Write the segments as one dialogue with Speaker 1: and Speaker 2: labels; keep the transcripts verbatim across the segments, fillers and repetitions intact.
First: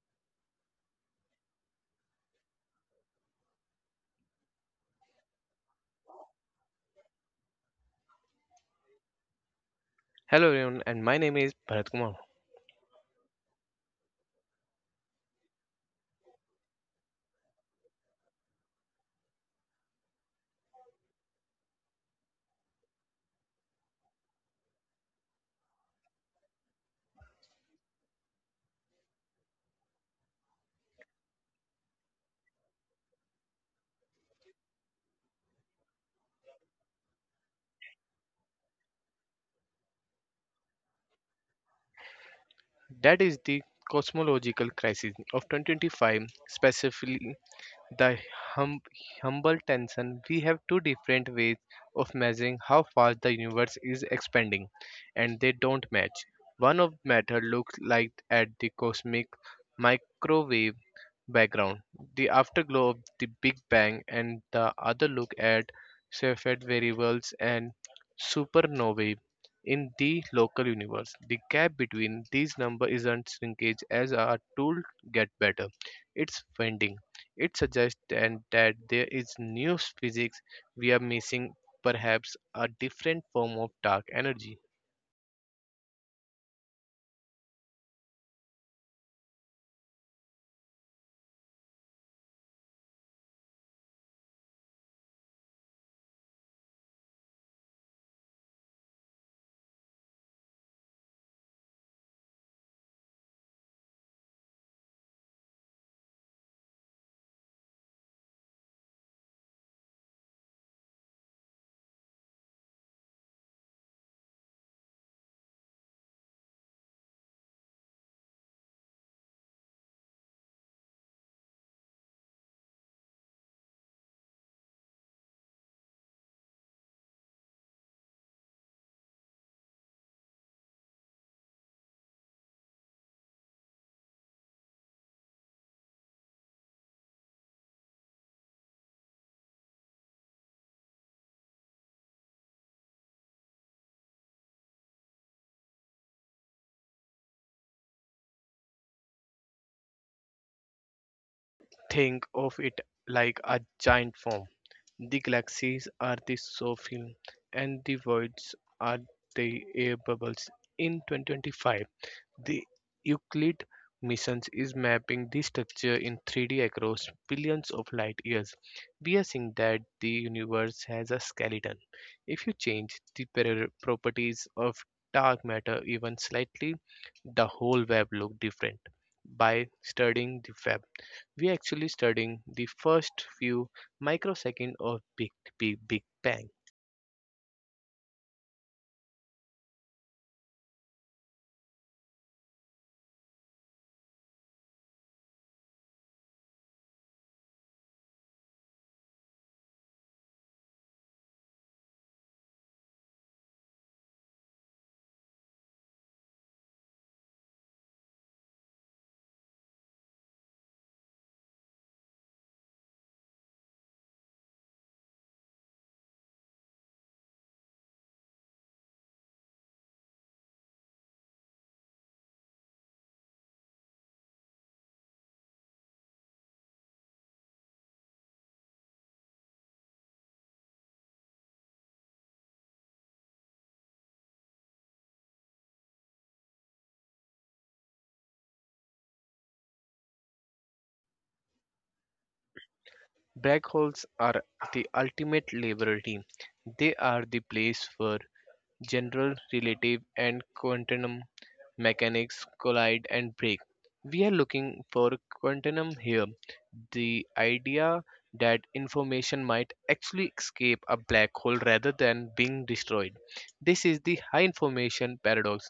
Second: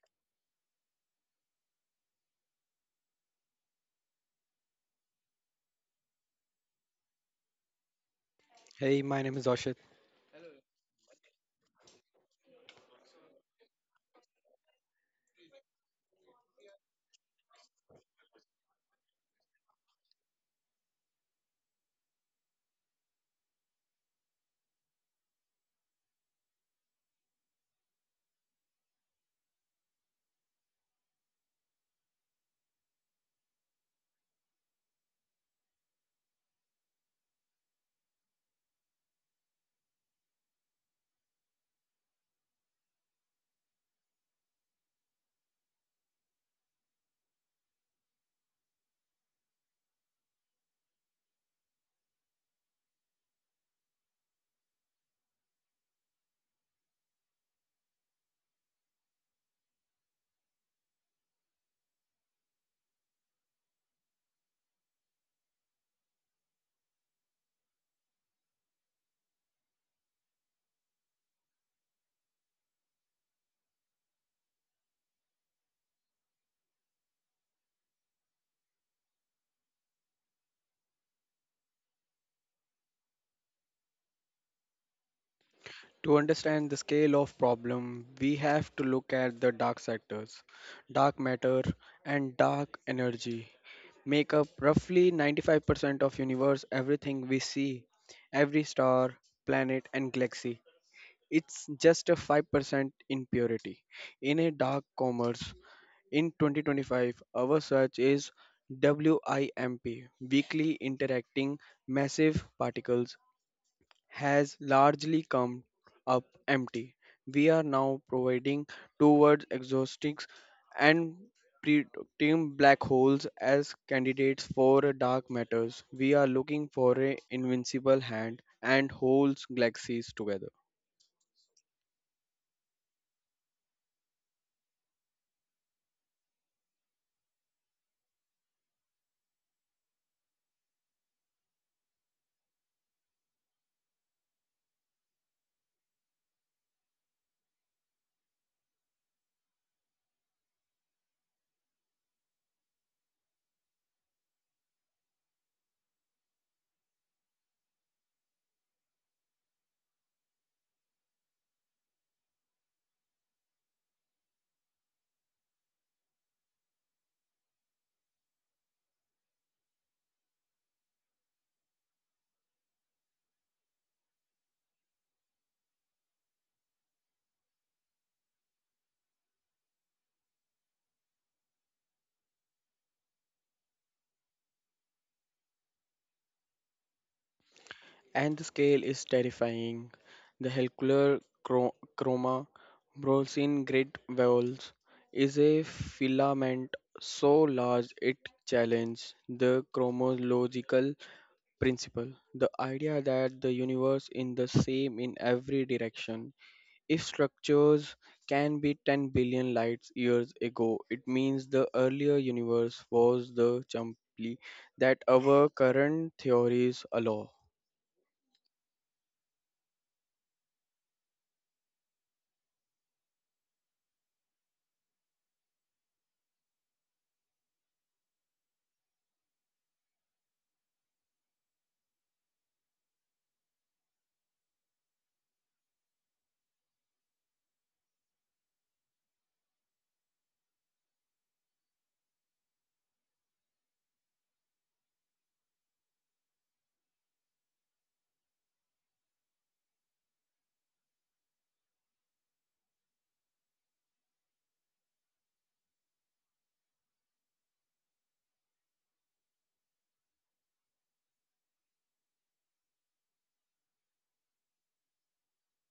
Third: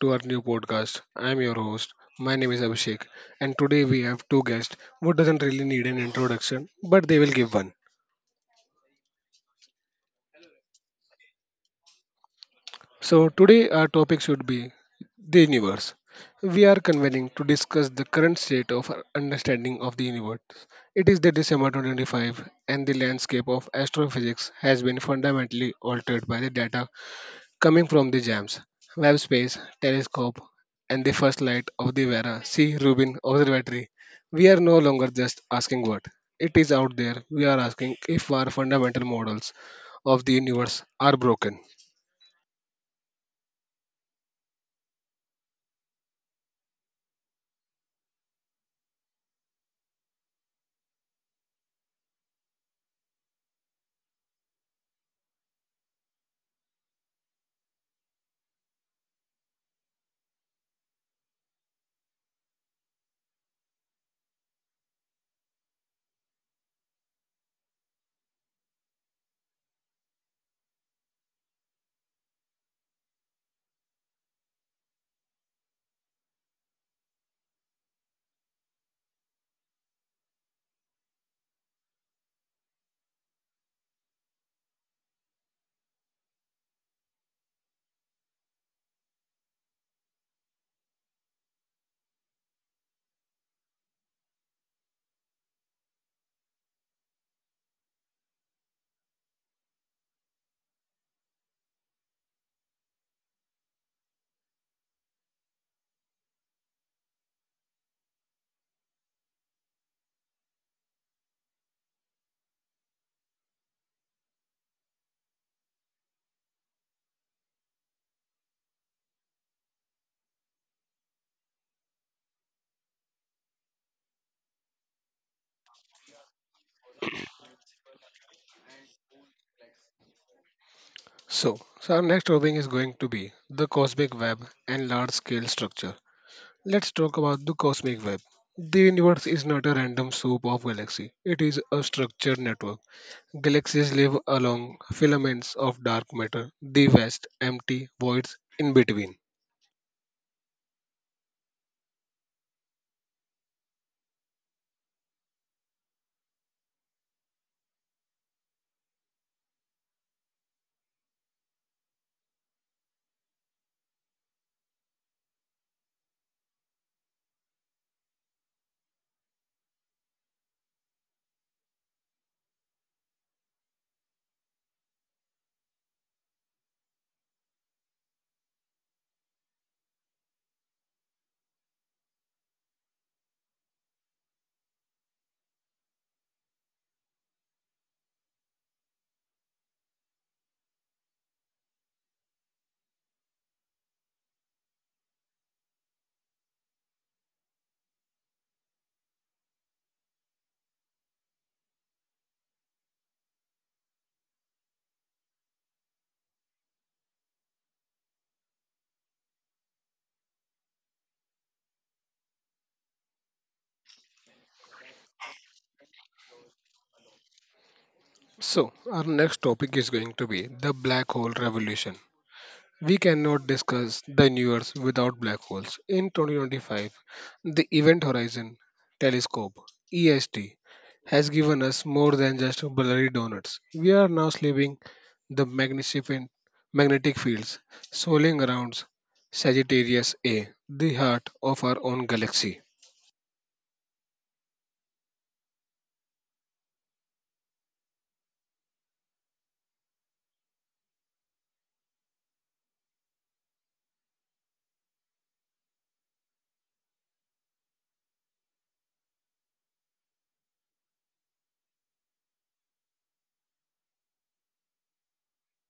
Speaker 1: to our new podcast. I am your host. My name is Abhishek, and today we have two guests who doesn't really need an introduction, but they will give one.
Speaker 2: Hey, my name is Oshit.
Speaker 3: Hello everyone, and my name is Bharat Kumar.
Speaker 1: So today our topic should be the universe. We are convening to discuss the current state of our understanding of the universe. It is the December twenty twenty-five, and the landscape of astrophysics has been fundamentally altered by the data coming from the jams, Webb Space Telescope, and the first light of the Vera C. Rubin Observatory. We are no longer just asking what it is out there. We are asking if our fundamental models of the universe are broken.
Speaker 3: That is the cosmological crisis of twenty twenty-five, specifically the hum- humble tension. We have two different ways of measuring how fast the universe is expanding, and they don't match. One of matter looks like at the cosmic microwave background, the afterglow of the Big Bang, and the other look at Cepheid variables and supernovae in the local universe. The gap between these numbers isn't shrinkage as our tool get better. It's bending. It suggests then that there is new physics we are missing, perhaps a different form of dark energy.
Speaker 2: To understand the scale of problem, we have to look at the dark sectors. Dark matter and dark energy make up roughly ninety-five percent of universe everything we see, every star, planet and galaxy. It's just a five percent impurity. In a dark commerce in twenty twenty-five, our search is WIMP, weakly interacting massive particles has largely come up empty. We are now providing towards exhaustics and preterm black holes as candidates for dark matters. We are looking for an invincible hand and holds galaxies together.
Speaker 1: So, so our next topic is going to be the cosmic web and large scale structure. Let's talk about the cosmic web. The universe is not a random soup of galaxies, it is a structured network. Galaxies live along filaments of dark matter, the vast, empty voids in between.
Speaker 3: Think of it like a giant form. The galaxies are the soul and the voids are the air bubbles. In twenty twenty-five, the Euclid missions is mapping this structure in three D across billions of light years. We are seeing that the universe has a skeleton. If you change the par- properties of dark matter even slightly, the whole web looks different. By studying the web, we are actually studying the first few microseconds of Big, Big, Big Bang.
Speaker 2: And the scale is terrifying. The helcular chro- chroma Brosin Great Walls is a filament so large it challenges the chromological principle, the idea that the universe is the same in every direction. If structures can be ten billion light years ago, it means the earlier universe was the chimpanzee that our current theories allow.
Speaker 1: So, our next topic is going to be the black hole revolution. We cannot discuss the universe without black holes. In twenty twenty-five, the Event Horizon Telescope (E S T) has given us more than just blurry donuts. We are now sleeping the magnificent magnetic fields swirling around Sagittarius A, the heart of our own galaxy.
Speaker 3: Black holes are the ultimate laboratory. They are the place where general relative and quantum mechanics collide and break. We are looking for quantum here, the idea that information might actually escape a black hole rather than being destroyed. This is the high information paradox.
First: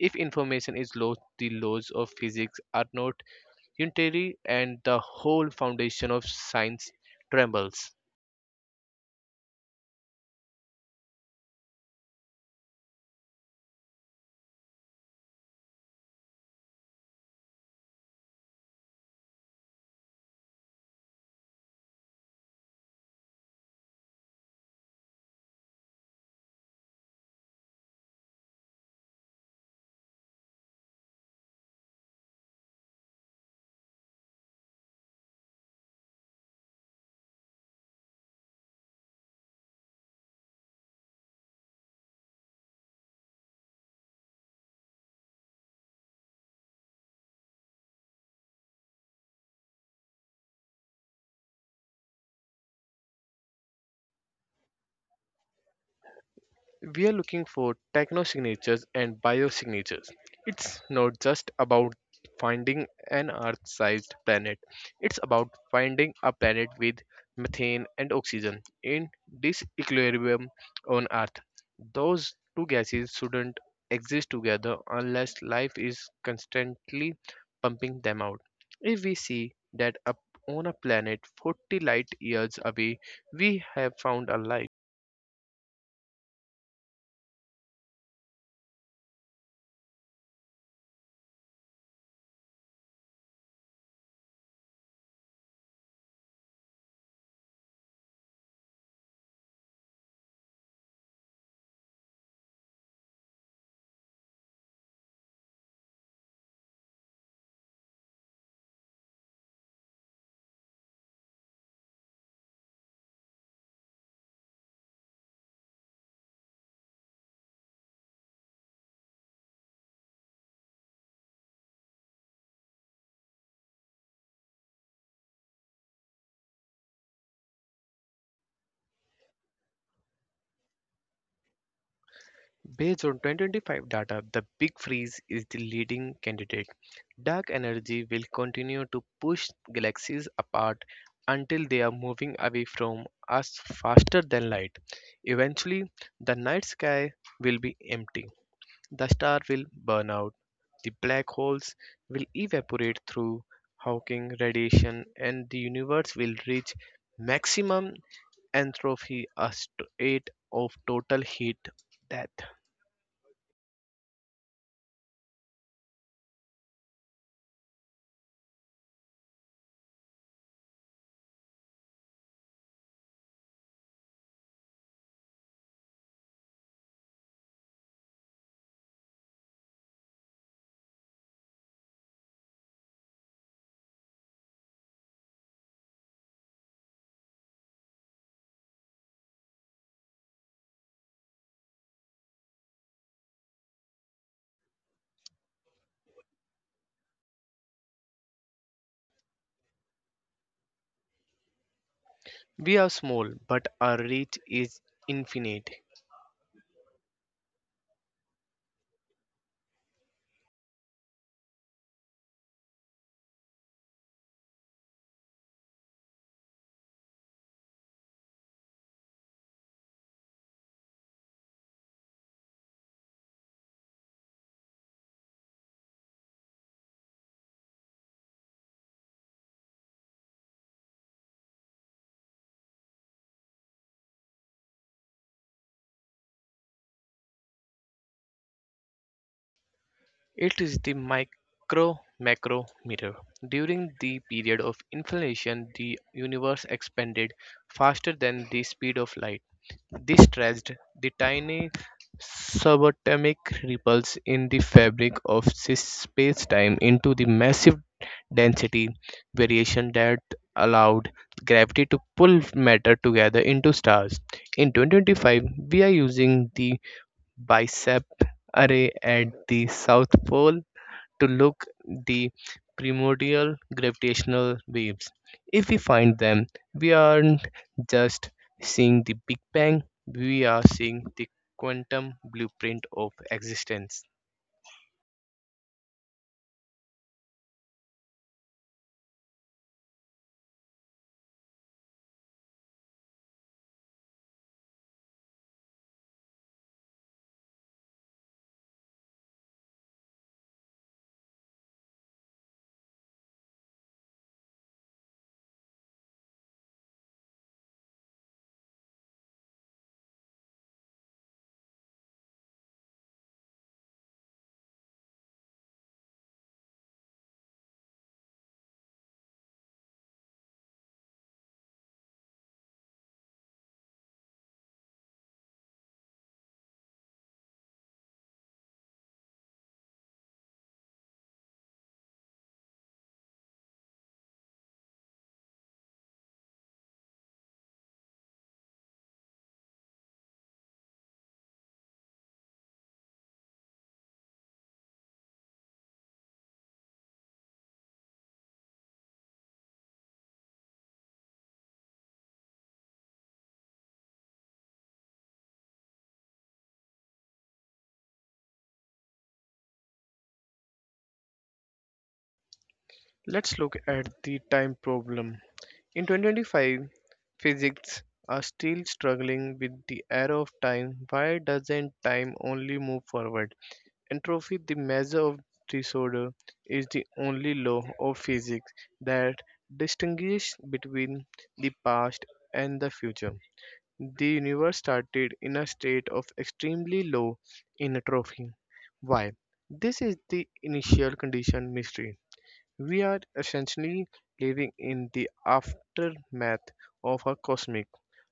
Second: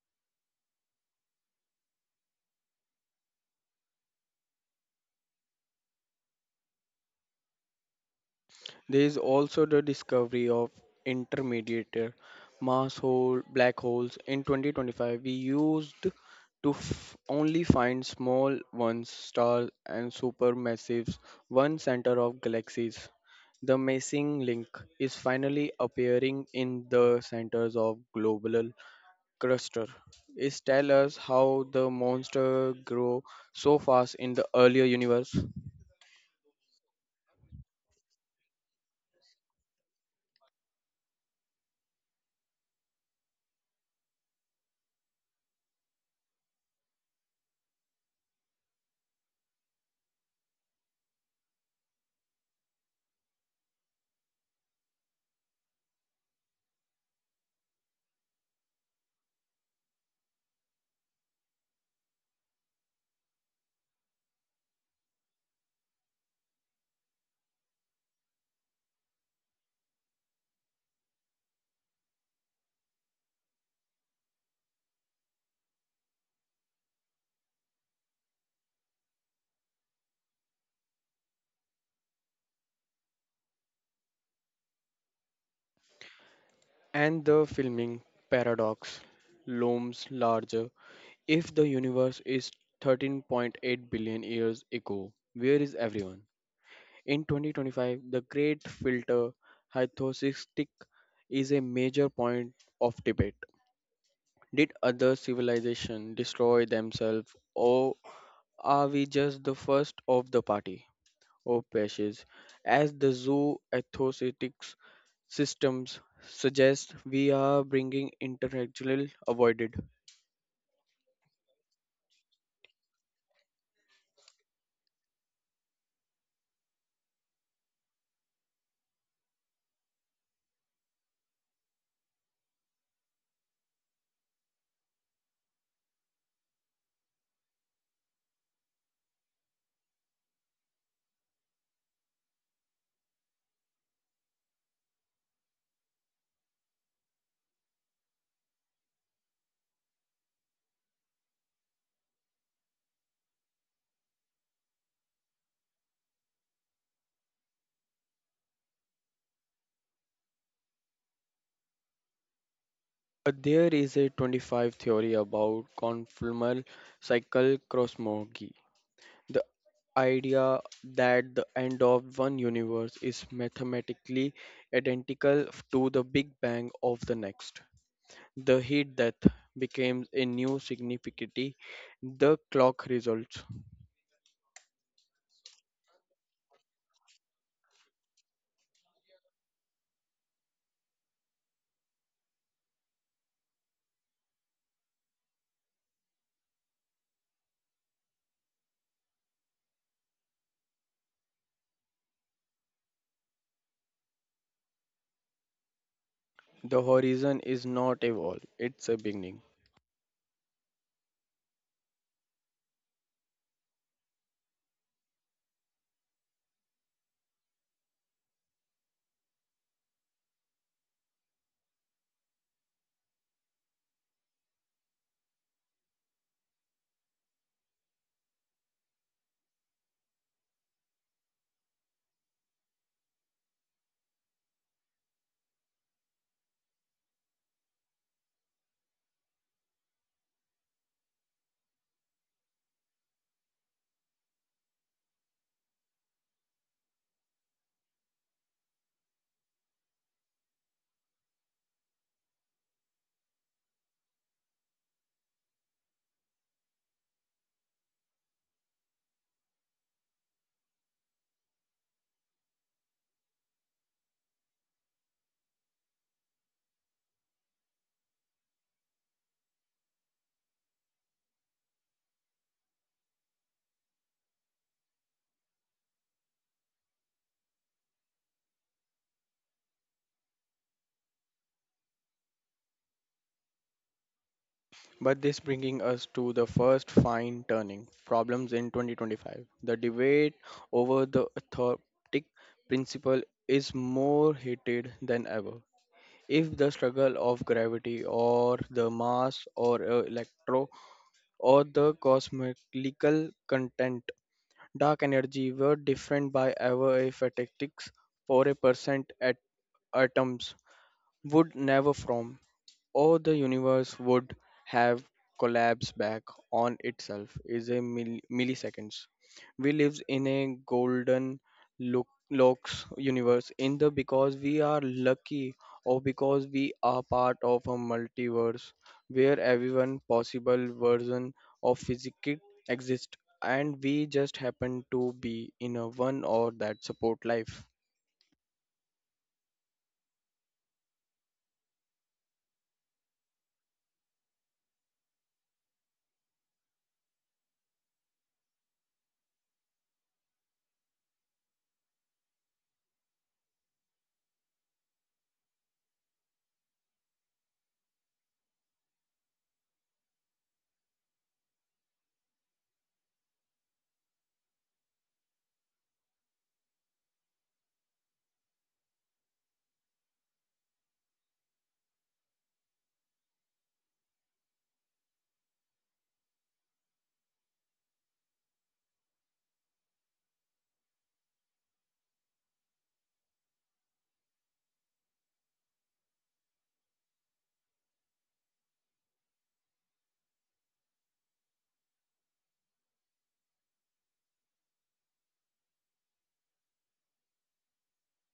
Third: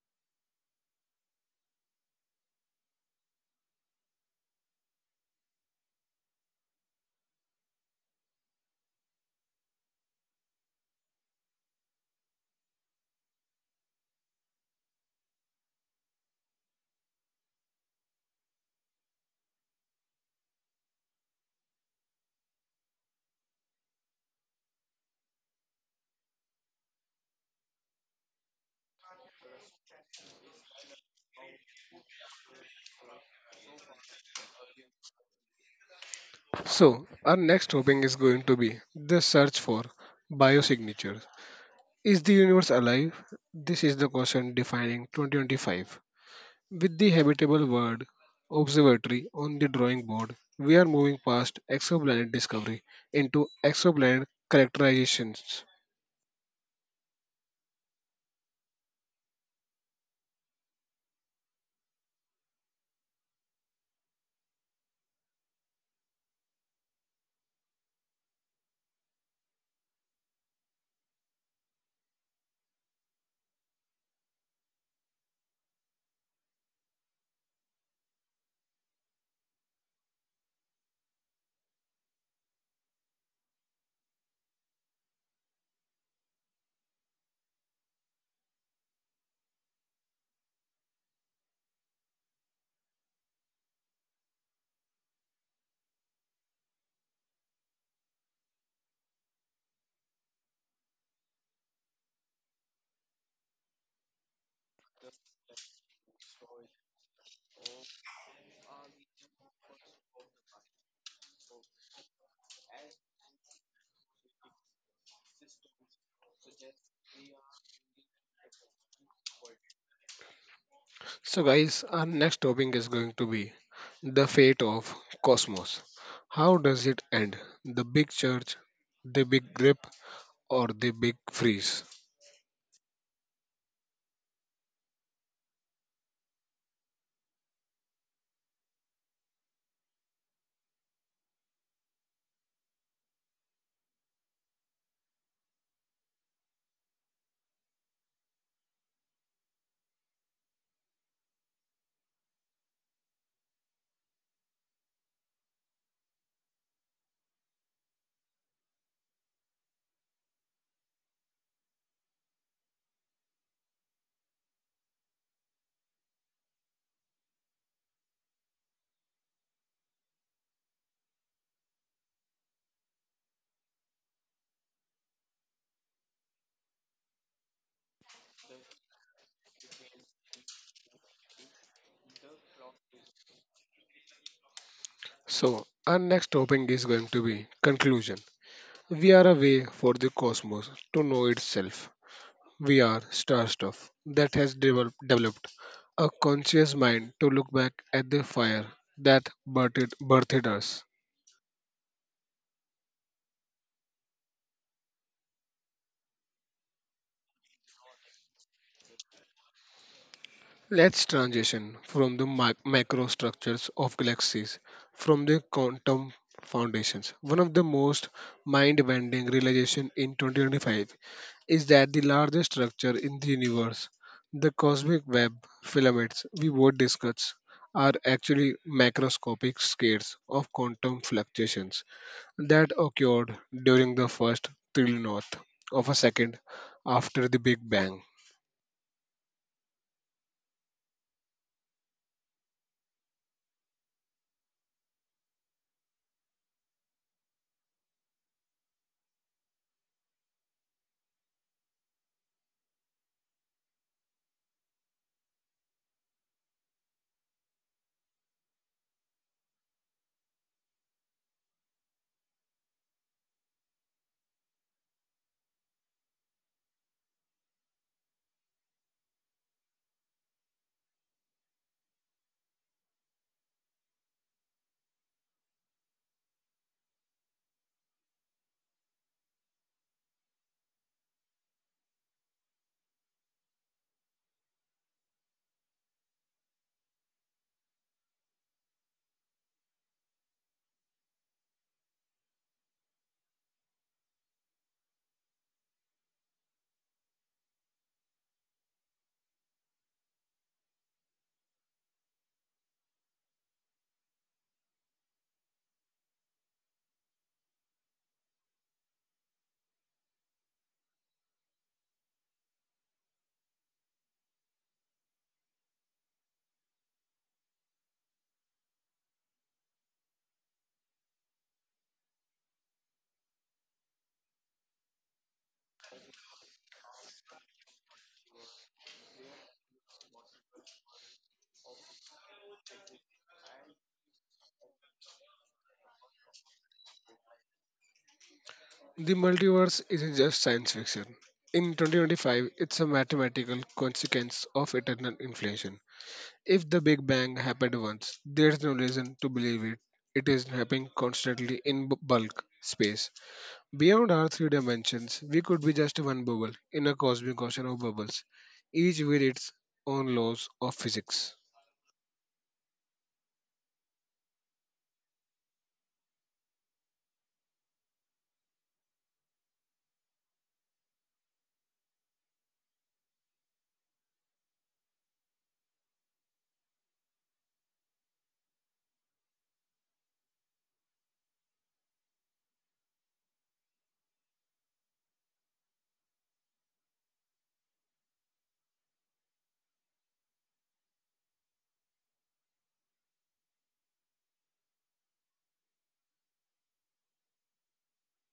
Speaker 3: If information is lost, the laws of physics are not unitary and the whole foundation of science trembles.
Speaker 2: There is also the discovery of intermediate mass hole black holes in twenty twenty-five. We used to f- only find small ones stars and supermassives one center of galaxies. The missing link is finally appearing in the centers of global cluster. It tells us how the monster grow so fast in the earlier universe,
Speaker 1: So, our next topic is going to be the search for biosignatures. Is the universe alive? This is the question defining twenty twenty-five. With the habitable world observatory on the drawing board, we are moving past exoplanet discovery into exoplanet characterizations.
Speaker 3: We are looking for technosignatures and biosignatures. It's not just about finding an Earth sized planet, it's about finding a planet with methane and oxygen in disequilibrium on Earth. Those two gases shouldn't exist together unless life is constantly pumping them out. If we see that up on a planet forty light years away, we have found a life.
Speaker 2: and the filming paradox looms larger. If the universe is thirteen point eight billion years ago, where is everyone? In twenty twenty-five, the great filter hypothesis is a major point of debate. Did other civilizations destroy themselves, or are we just the first of the party? Oh, precious. As the zoo ethosetics systems suggest, we are bringing intellectual avoided.
Speaker 1: So, guys, our next topic is going to be the fate of cosmos. How does it end? The big church, the big grip, or the big freeze?
Speaker 3: Based on twenty twenty-five data, the Big Freeze is the leading candidate. Dark energy will continue to push galaxies apart until they are moving away from us faster than light. Eventually, the night sky will be empty. The star will burn out. The black holes will evaporate through Hawking radiation, and the universe will reach maximum entropy, a state of total heat death.
Speaker 2: But there is a twenty-five theory about conformal cycle cosmology. The idea that the end of one universe is mathematically identical to the big bang of the next. The heat death becomes a new significity. The clock results.
Speaker 1: So, our next topic is going to be conclusion. We are a way for the cosmos to know itself. We are star stuff that has develop- developed a conscious mind to look back at the fire that birthed, birthed us.
Speaker 3: We are small, but our reach is infinite.
Speaker 2: The horizon is not a wall, it's a beginning.
Speaker 1: Let's transition from the mi- macro structures of galaxies from the quantum foundations. One of the most mind-bending realization in twenty twenty-five is that the largest structure in the universe, the cosmic web filaments we would discuss, are actually macroscopic scales of quantum fluctuations that occurred during the first trillionth of a second after the Big Bang.
Speaker 3: It is the micro macro mirror. During the period of inflation, the universe expanded faster than the speed of light. This stretched the tiny subatomic ripples in the fabric of space time into the massive density variation that allowed gravity to pull matter together into stars. In two thousand twenty-five, we are using the bicep array at the South Pole to look the primordial gravitational waves. If we find them, we aren't just seeing the Big Bang, we are seeing the quantum blueprint of existence.
Speaker 2: But this bringing us to the first fine turning problems in twenty twenty-five. The debate over the authentic principle is more heated than ever. If the struggle of gravity or the mass or uh, electro or the cosmical content dark energy were different by ever a fatigues for a percent at atoms would never from, or the universe would have collapsed back on itself is a mil- milliseconds. We live in a golden look locks universe in the because we are lucky, or because we are part of a multiverse where everyone possible version of physics exists and we just happen to be in a one or that support life.
Speaker 1: The multiverse isn't just science fiction. In twenty twenty-five, it's a mathematical consequence of eternal inflation. If the Big Bang happened once, there's no reason to believe it. It is happening constantly in b- bulk space. Beyond our three dimensions, we could be just one bubble in a cosmic ocean of bubbles, each with its own laws of physics.
Speaker 3: Let's look at the time problem. In two thousand twenty-five, physics are still struggling with the arrow of time. Why doesn't time only move forward? Entropy, the measure of disorder, is the only law of physics that distinguishes between the past and the future. The universe started in a state of extremely low entropy. Why? This is the initial condition mystery. We are essentially living in the aftermath of a cosmic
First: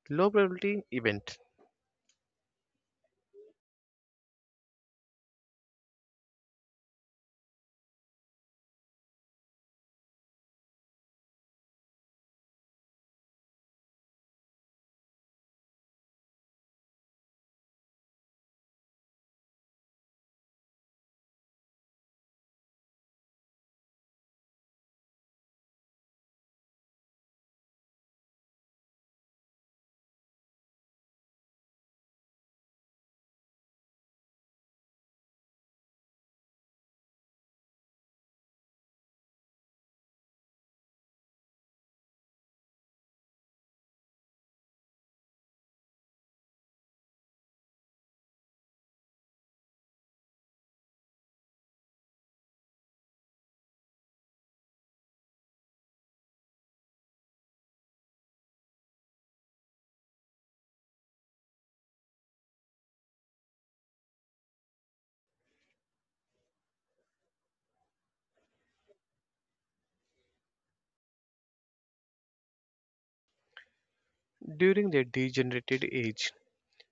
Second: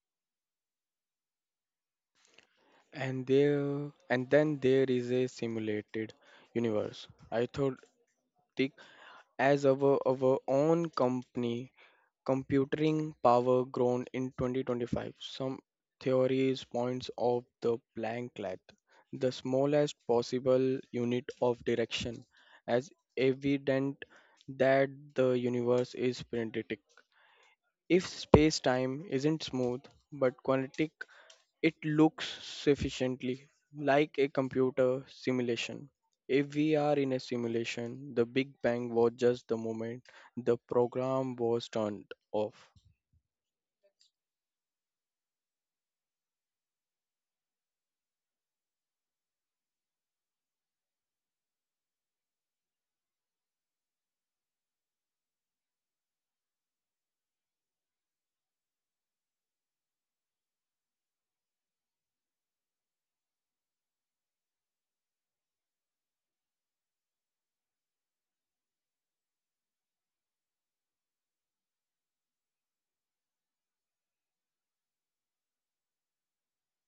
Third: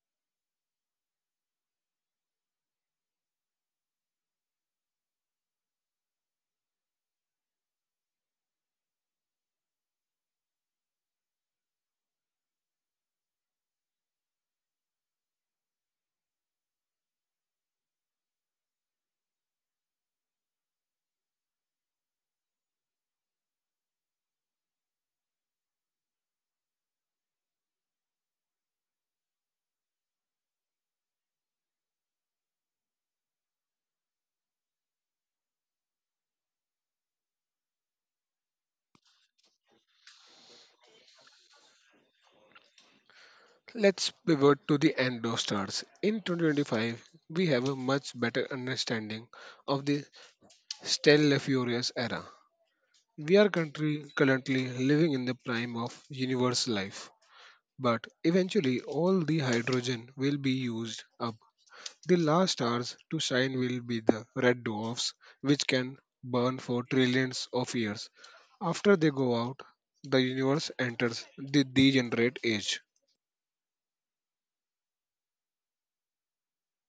Speaker 3: low probability event
Speaker 2: And there, and then there is a simulated universe. I thought think as our our own company, computing power grown in twenty twenty-five. Some theories points of the blanklet, the smallest possible unit of direction, as evident that the universe is printed. If space-time isn't smooth but quantic, it looks sufficiently like a computer simulation. If we are in a simulation, the Big Bang was just the moment the program was turned off.
Speaker 1: Let's pivot to the end of stars. In two thousand twenty-five, we have a much better understanding of the stellar furious era. We are country currently living in the prime of universe life. But eventually, all the hydrogen will be used up. The last stars to shine will be the red dwarfs, which can burn for trillions of years. After they go out, the universe enters the degenerate age.
Speaker 3: during the degenerated age.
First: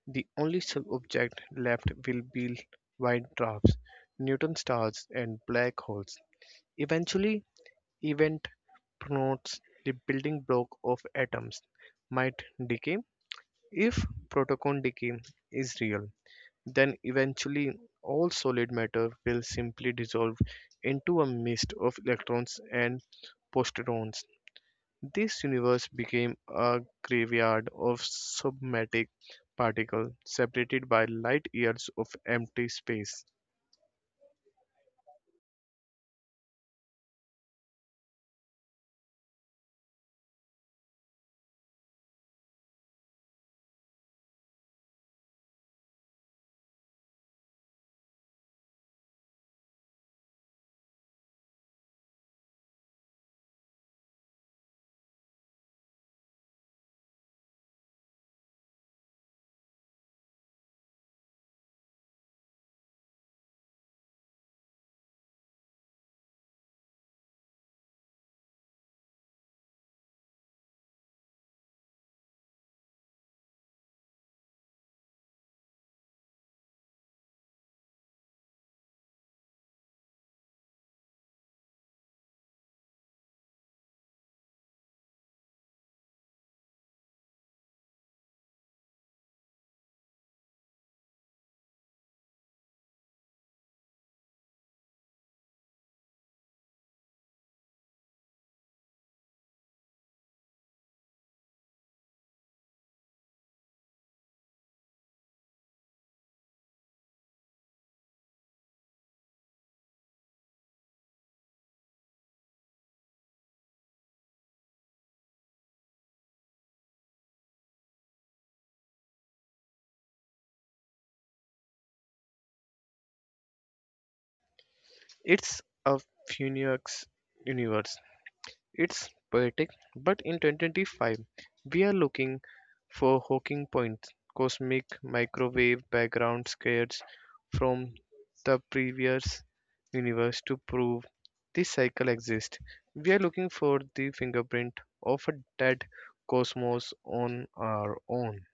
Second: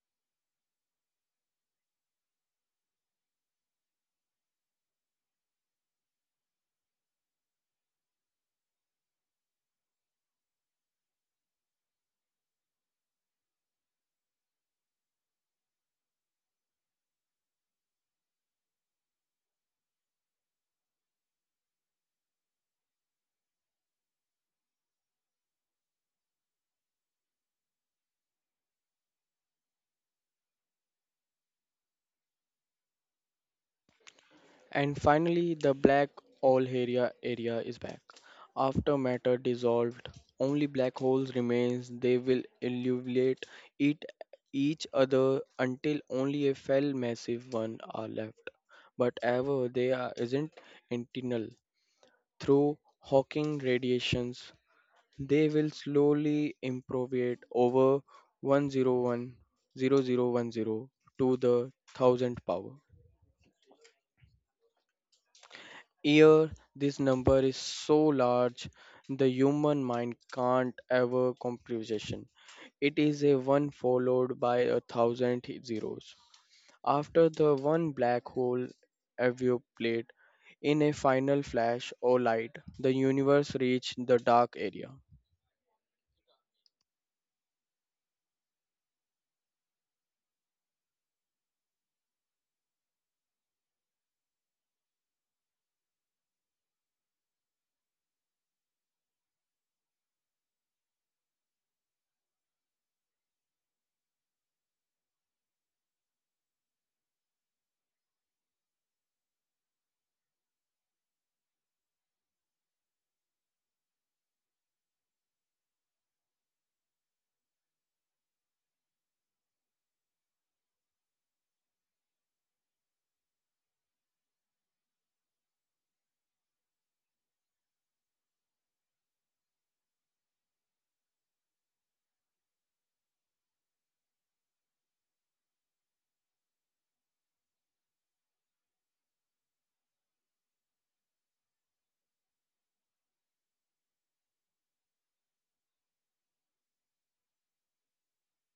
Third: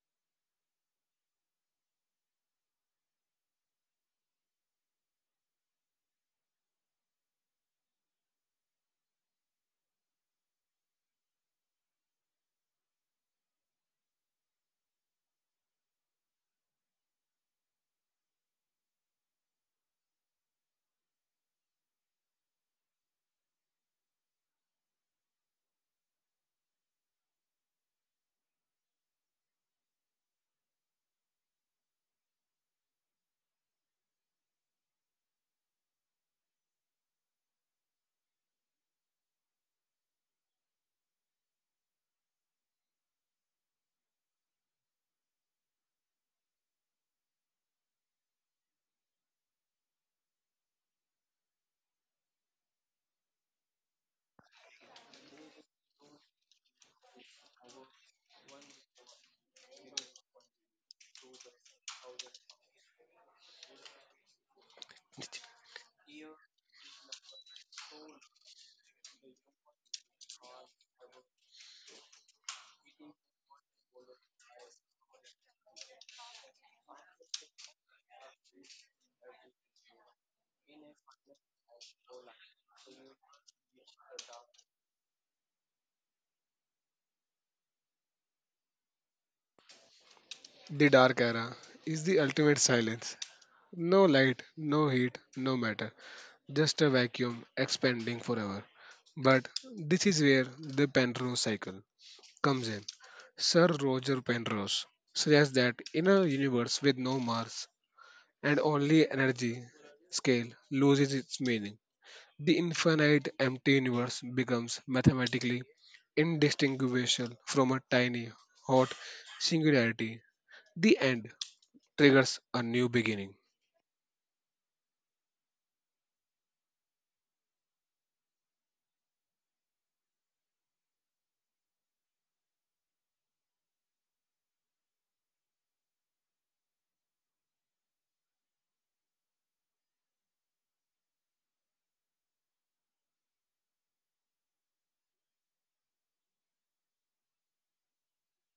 Speaker 3: The only sub-objects left will be white dwarfs, neutron stars, and black holes. Eventually, event promotes the building block of atoms might decay. If proton decay is real, then eventually all solid matter will simply dissolve into a mist of electrons and positrons. This universe became a graveyard of subatomic particles separated by light years of empty space.
Speaker 2: And finally, the black hole area area is back. After matter dissolved, only black holes remains. They will illuminate it each other until only a fell massive one are left. But ever they are isn't internal. Through Hawking radiations, they will slowly improve over one zero one zero zero one zero to the thousandth power. Here, this number is so large the human mind can't ever computation. It is a one followed by a thousand zeros. After the one black hole evaporate in a final flash or light, the universe reached the dark area.
Speaker 1: The dark era is the ultimate silence. No light, no heat, no matter. Just a vacuum expanding forever. But this is where the Penrose cycle comes in. Sir Roger Penrose suggests that in a universe with no Mars and only energy, scale loses its meaning. The infinite empty universe becomes mathematically indistinguishable from a tiny hot singularity. The end triggers a new beginning.
Speaker 3: It's a Phoenix universe. It's poetic, but in two thousand twenty-five, we are looking for Hawking points, cosmic microwave background scares from the previous universe to prove this cycle exists. We are looking for the fingerprint of a dead cosmos on our own,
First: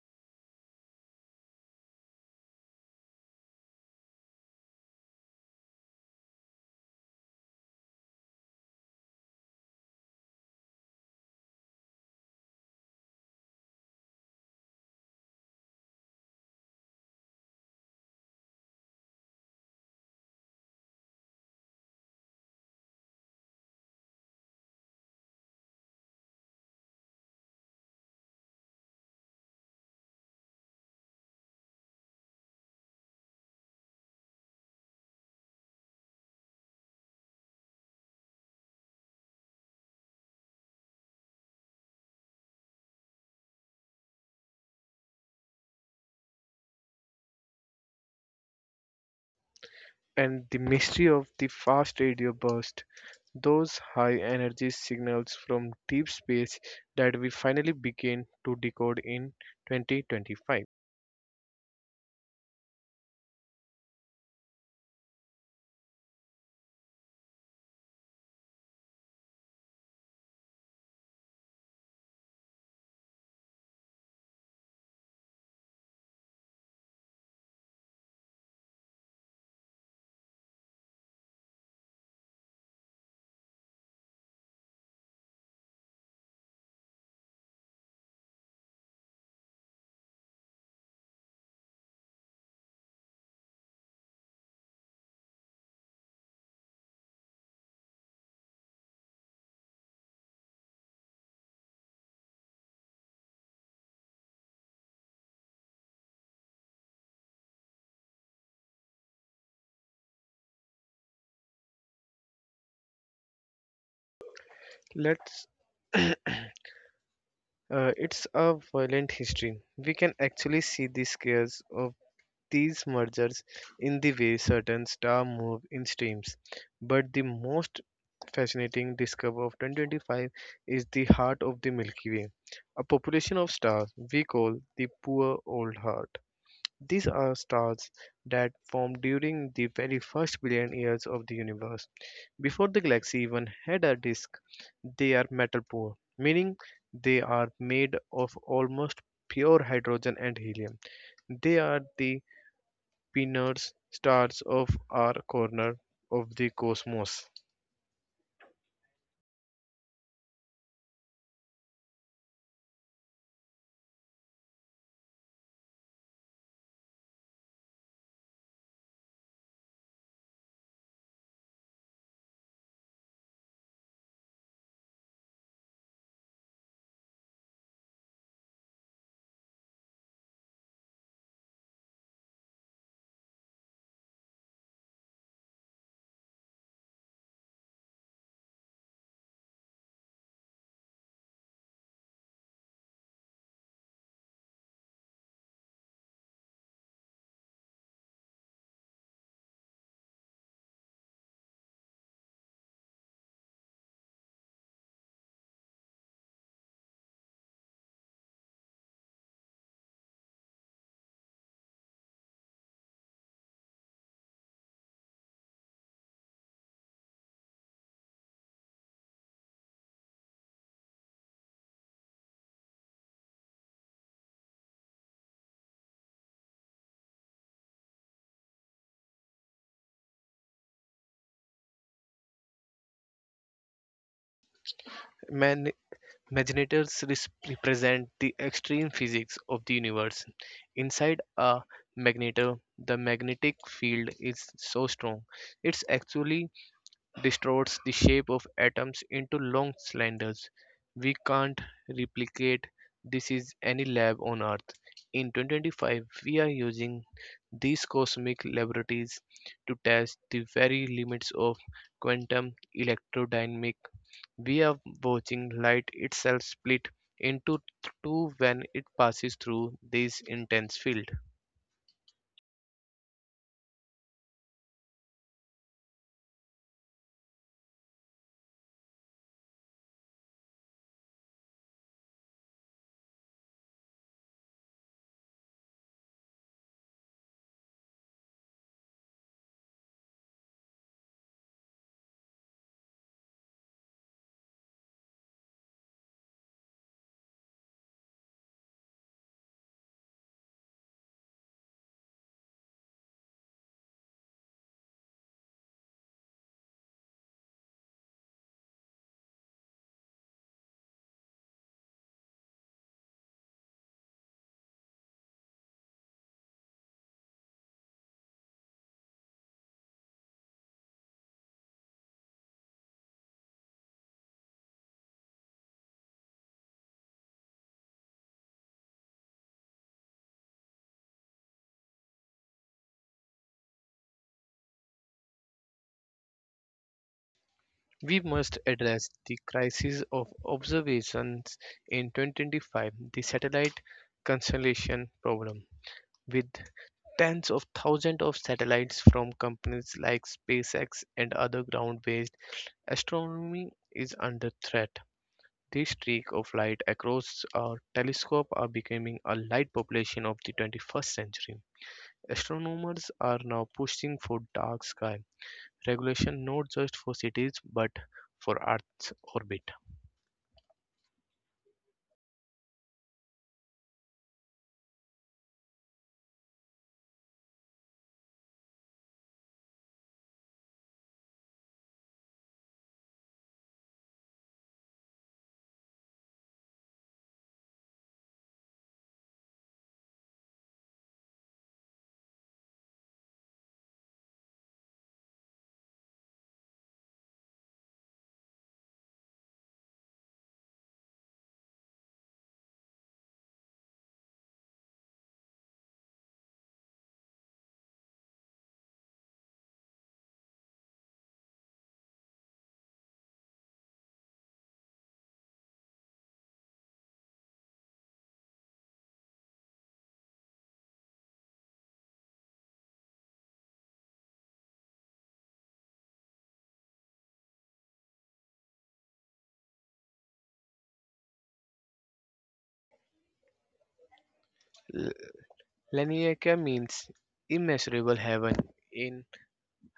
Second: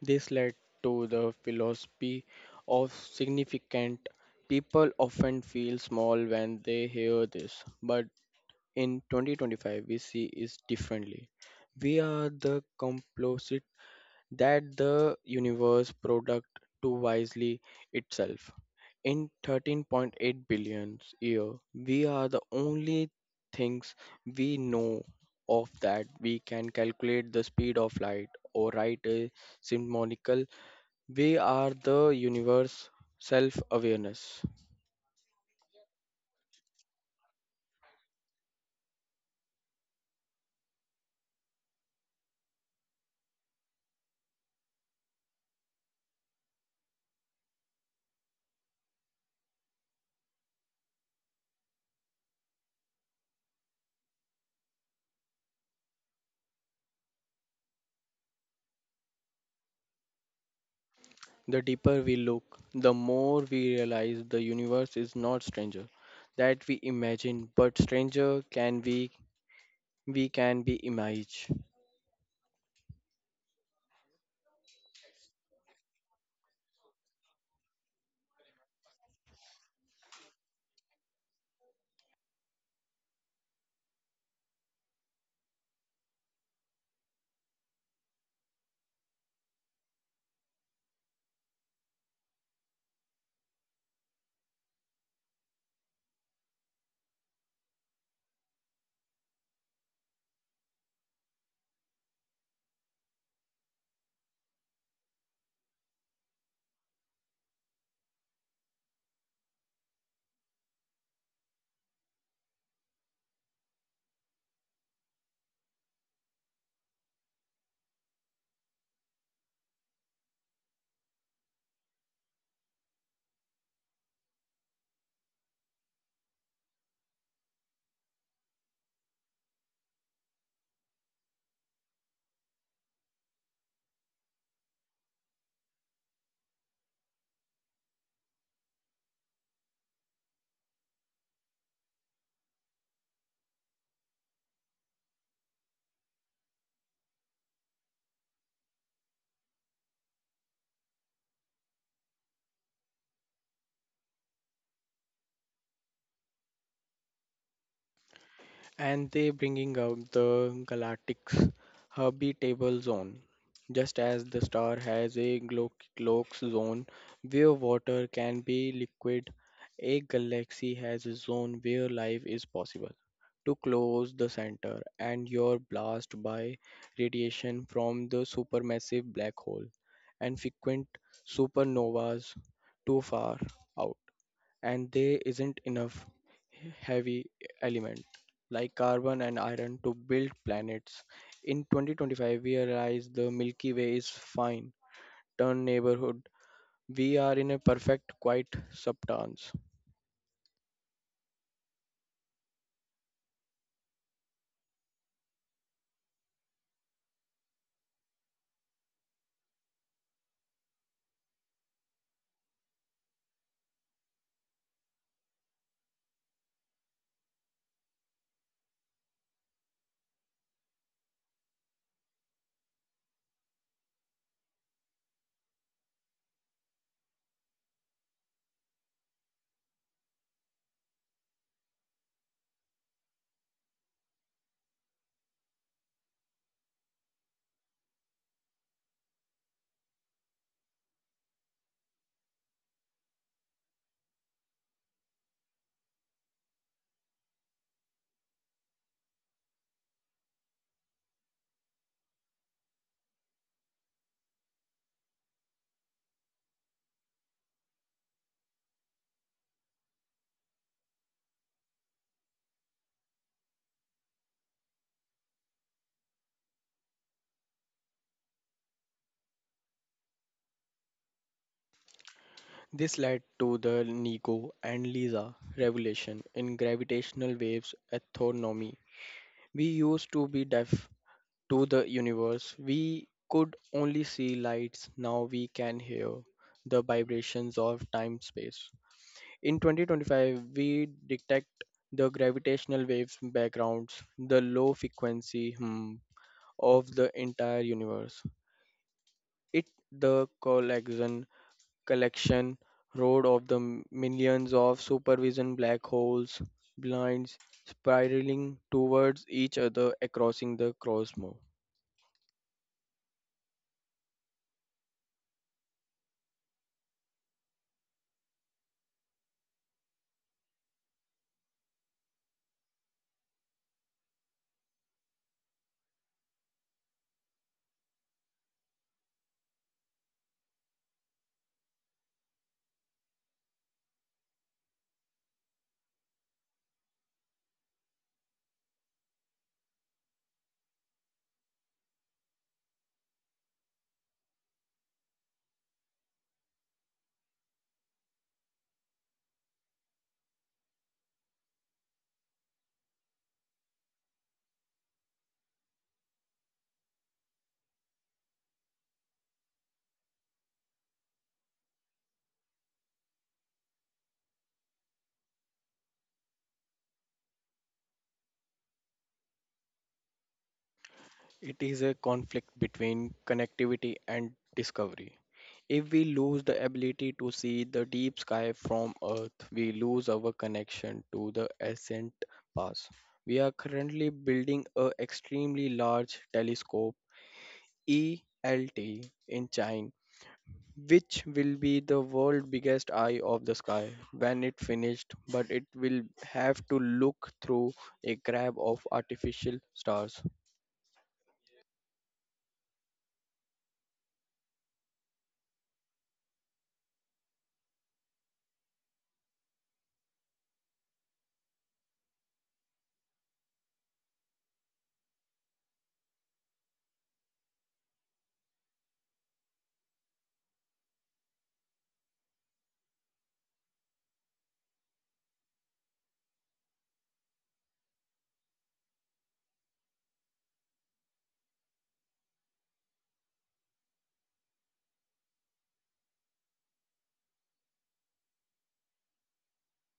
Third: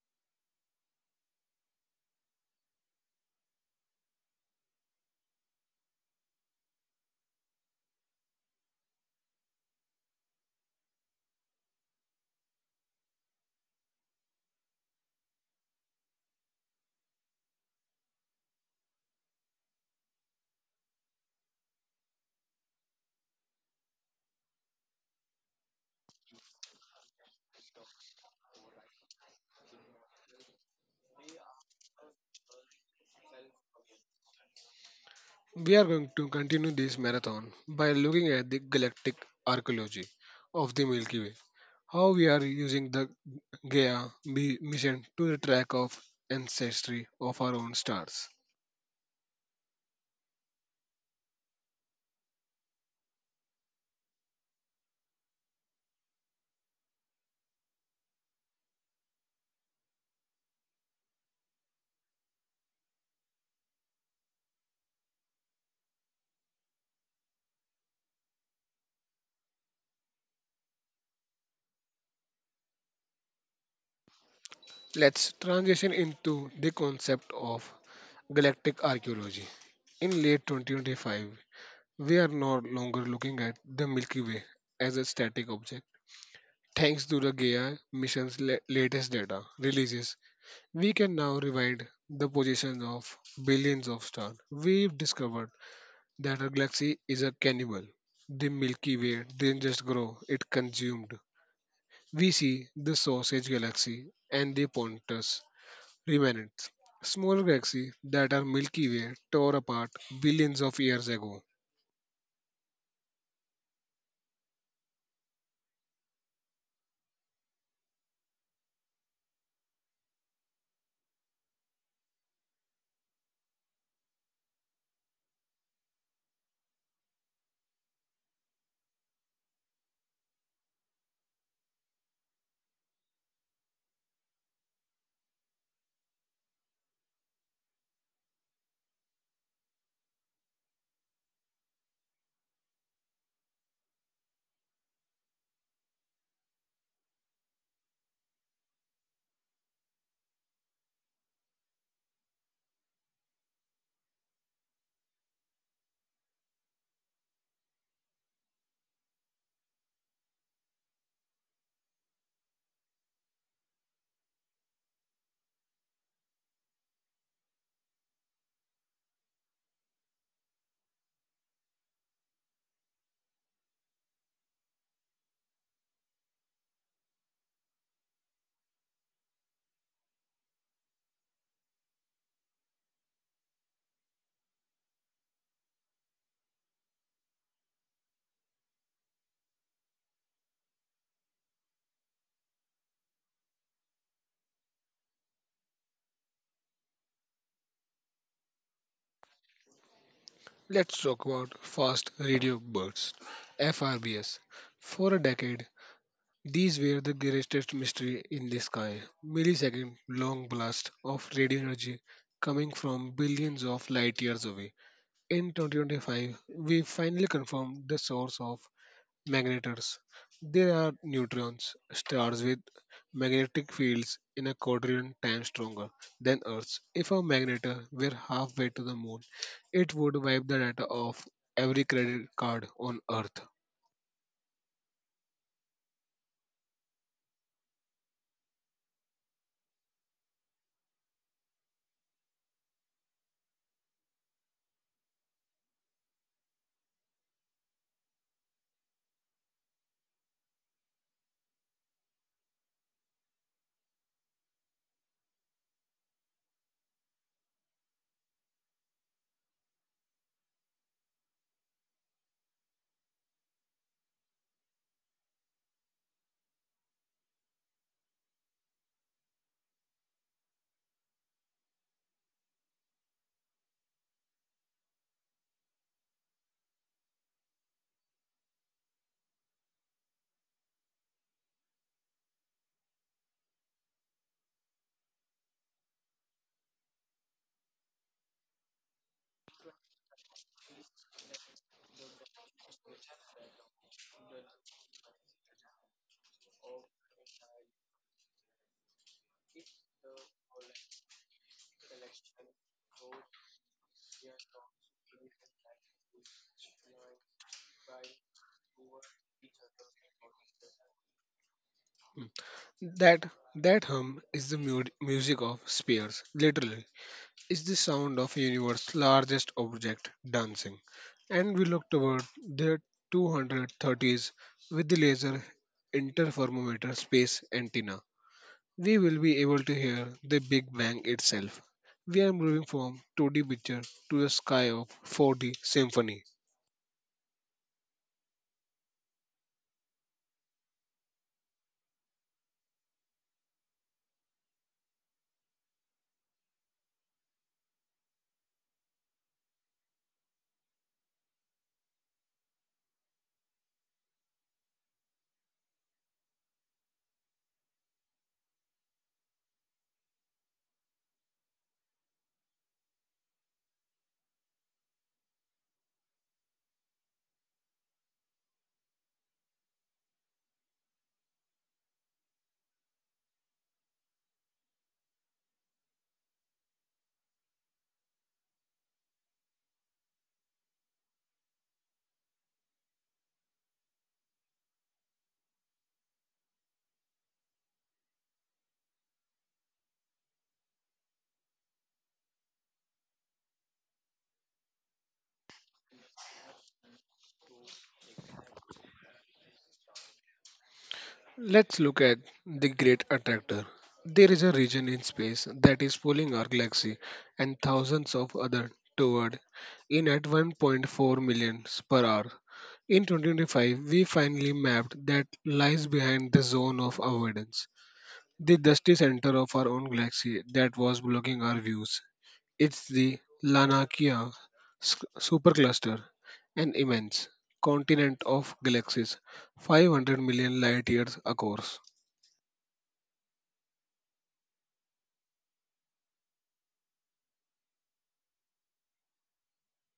Speaker 2: This led to the philosophy of significant. People often feel small when they hear this, but in twenty twenty-five we see it differently. We are the composite that the universe product to wisely itself. In thirteen point eight billion year, we are the only things we know of that we can calculate the speed of light or write a symbolic. We are the universe self awareness.
Speaker 1: We are going to continue this marathon by looking at the galactic archaeology of the Milky Way, how we are using the Gaia mi- mission to track of ancestry of our own stars.
Speaker 3: and the mystery of the fast radio burst, those high energy signals from deep space that we finally begin to decode in twenty twenty-five.
Speaker 2: The deeper we look, the more we realize the universe is not stranger that we imagine, but stranger can we we can be image.
Speaker 1: Let's transition into the concept of galactic archaeology. In late twenty twenty-five, we are no longer looking at the Milky Way as a static object. Thanks to the Gaia mission's la- latest data releases, we can now rewind the positions of billions of stars. We've discovered that our galaxy is a cannibal. The Milky Way didn't just grow, it consumed. We see the sausage galaxy and the Pontus remnants, smaller galaxies that our Milky Way tore apart billions of years ago.
Speaker 3: Let's uh, it's a violent history. We can actually see the scales of these mergers in the way certain stars move in streams. But the most fascinating discovery of twenty twenty-five is the heart of the Milky Way, a population of stars we call the poor old heart. These are stars that formed during the very first billion years of the universe. Before the galaxy even had a disk, they are metal poor, meaning they are made of almost pure hydrogen and helium. They are the pinners stars of our corner of the cosmos.
Speaker 2: And they bringing out the galactic's habitable zone. Just as the star has a glo- Glock's zone where water can be liquid, a galaxy has a zone where life is possible. To close the center, and you're blasted by radiation from the supermassive black hole and frequent supernovas too far out, and there isn't enough heavy element like carbon and iron to build planets. In twenty twenty-five, we realize the Milky Way is fine, turn neighborhood. We are in a perfect, quiet substance.
Speaker 1: Let's talk about fast radio bursts, F R B s. For a decade, these were the greatest mystery in the sky. Millisecond long blast of radio energy coming from billions of light years away. In twenty twenty-five, we finally confirmed the source of magnetars. There are neutrons, stars with magnetic fields in a quadrillion times stronger than Earth's. If a magnetar were halfway to the moon, it would wipe the data off every credit card on Earth.
Speaker 3: Man Magnetars res- represent the extreme physics of the universe. Inside a magnetar, the magnetic field is so strong it actually distorts the shape of atoms into long cylinders. We can't replicate this is any lab on Earth. In two thousand twenty-five, we are using these cosmic laboratories to test the very limits of quantum electrodynamic. We are watching light itself split into two when it passes through this intense field.
Speaker 2: This led to the Nico and Lisa revelation in gravitational waves astronomy. We used to be deaf to the universe. We could only see lights. Now we can hear the vibrations of time space. In twenty twenty-five, we detect the gravitational waves backgrounds, the low frequency hum of the entire universe. It the collection collection, road of the m- millions of supervision black holes, blinds spiraling towards each other across the cosmos.
Speaker 1: That that hum is the mu- music of spheres, literally. It's the sound of universe's largest object dancing. And we look toward the two hundred thirties with the laser interferometer space antenna. We will be able to hear the Big Bang itself. We are moving from two D picture to a sky of four D symphony.
Speaker 3: We must address the crisis of observations in twenty twenty-five, the satellite constellation problem. With tens of thousands of satellites from companies like SpaceX and other ground based, astronomy is under threat. These streak of light across our telescope are becoming a light population of the twenty-first century. Astronomers are now pushing for dark sky regulation not just for cities but for Earth's orbit.
Speaker 2: It is a conflict between connectivity and discovery. If we lose the ability to see the deep sky from Earth, we lose our connection to the ascent pass. We are currently building a extremely large telescope E L T in China which will be the world's biggest eye of the sky when it finished, but it will have to look through a crab of artificial stars.
Speaker 1: Let's look at the Great Attractor. There is a region in space that is pulling our galaxy and thousands of other toward in at one point four million per hour. In twenty twenty-five, we finally mapped that lies behind the zone of avoidance, the dusty center of our own galaxy that was blocking our views. It's the Lanakia s- supercluster, an immense continent of galaxies five hundred million light years across.
Speaker 3: L- Laniakea means immeasurable heaven in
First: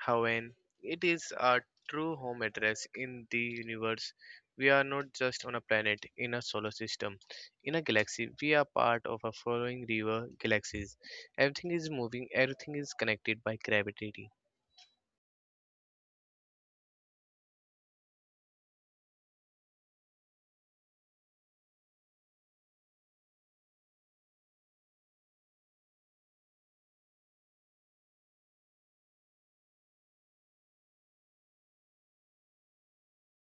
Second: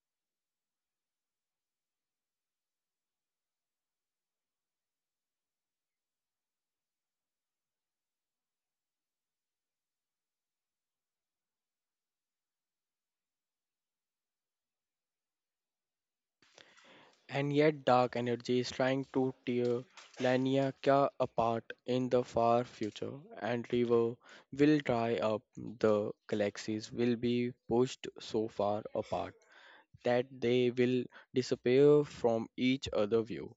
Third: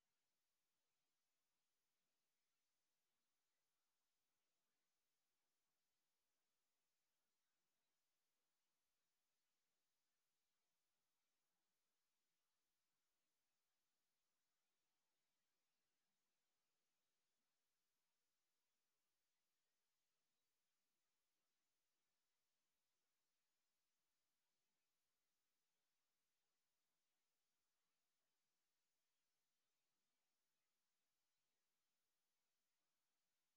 Speaker 3: Haven. It is our true home address in the universe. We are not just on a planet in a solar system. In a galaxy, we are part of a following river galaxies. Everything is moving, everything is connected by gravity.
Speaker 2: And yet dark energy is trying to tear Laniakea apart in the far future, and river will dry up. The galaxies will be pushed so far apart that they will disappear from each other view.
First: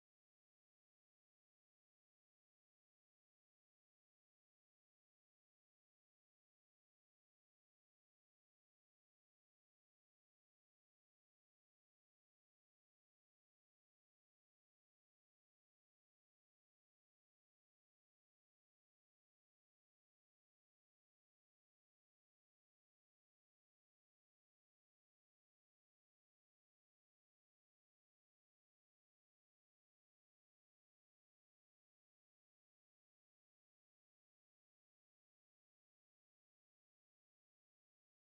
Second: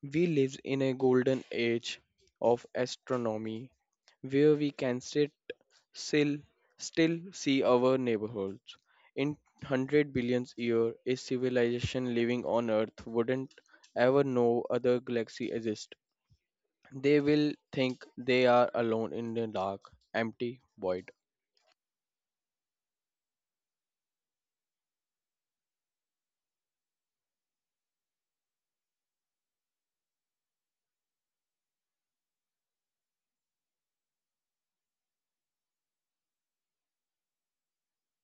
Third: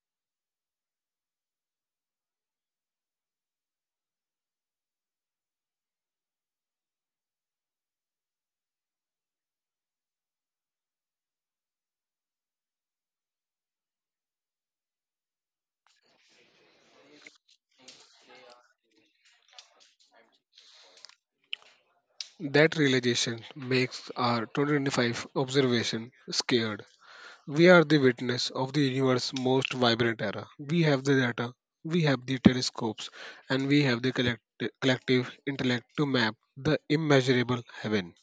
Speaker 2: We live in a golden age of astronomy where we can sit still, still see our neighborhoods. In one hundred billion years, a civilization living on Earth wouldn't ever know other galaxies exist. They will think they are alone in the dark, empty void.
Speaker 1: That realization makes our twenty twenty-five observation scared. We are the witness of the universe's most vibrant era. We have the data, we have the telescopes, and we have the collect- collective intellect to map the immeasurable heaven.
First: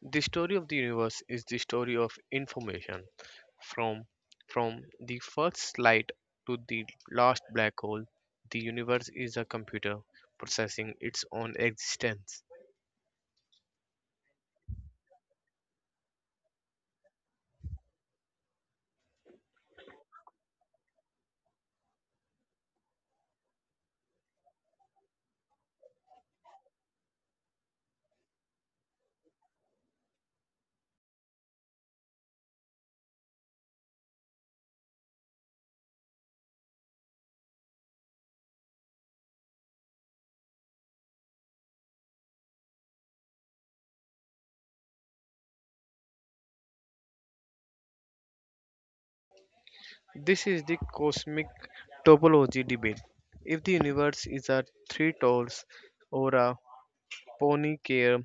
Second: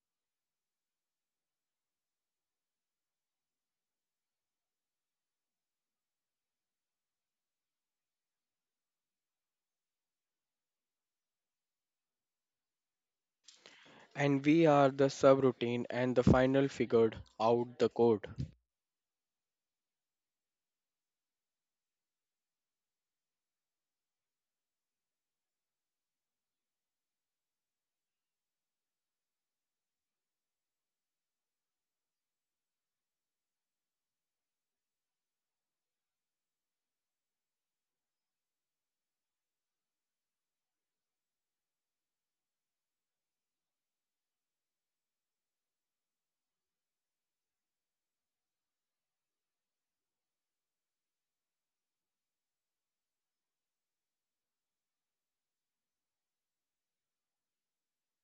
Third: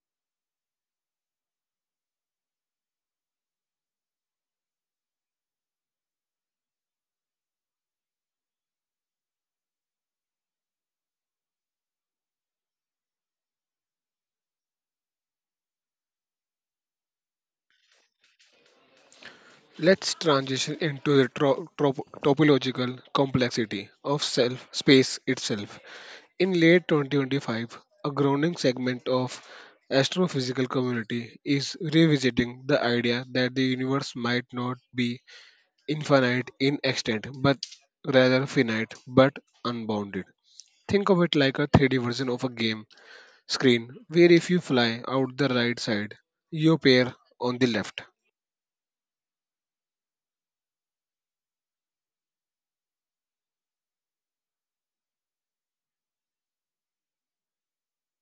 Speaker 3: The story of the universe is the story of information from from the first light to the last black hole. The universe is a computer processing its own existence.
Speaker 2: And we are the subroutine and the final figured out the code.
Speaker 1: Let's transition into the tro- trop- topological complexity of self space itself. In late twenty twenty-five, a growing segment of astrophysical community is revisiting the idea that the universe might not be infinite in extent but rather finite but unbounded. Think of it like a three D version of a game screen where if you fly out the right side, you appear on the left.
Speaker 3: This is the cosmic topology debate. If the universe is a three tolls or a ponycare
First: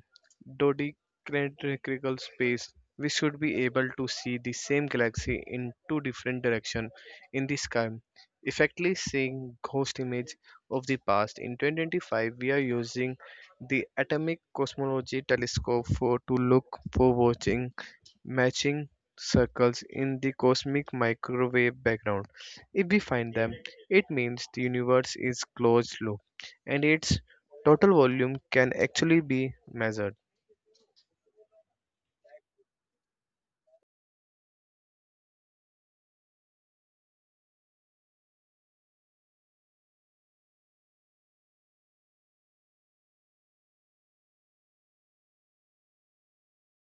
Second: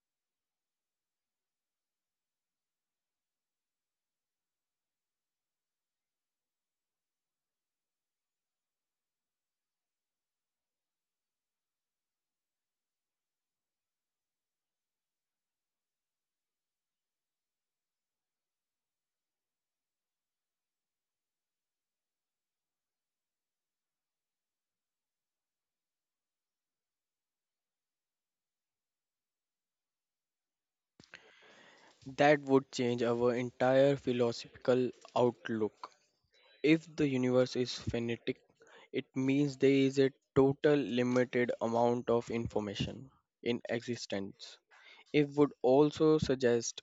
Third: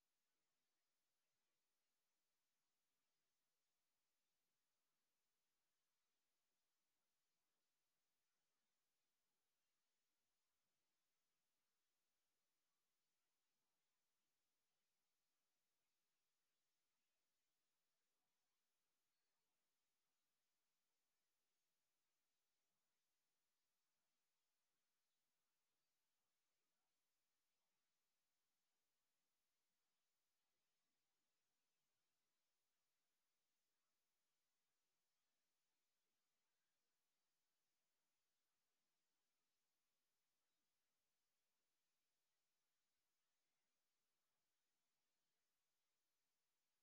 Speaker 3: dodecahedral space, we should be able to see the same galaxy in two different directions in the sky, effectively seeing ghost image of the past. In two thousand twenty-five, we are using the Atomic Cosmology Telescope for to look for watching matching circles in the cosmic microwave background. If we find them, it means the universe is closed loop and its total volume can actually be measured.
Speaker 2: That would change our entire philosophical outlook. If the universe is finite, it means there is a total limited amount of information in existence. It would also suggest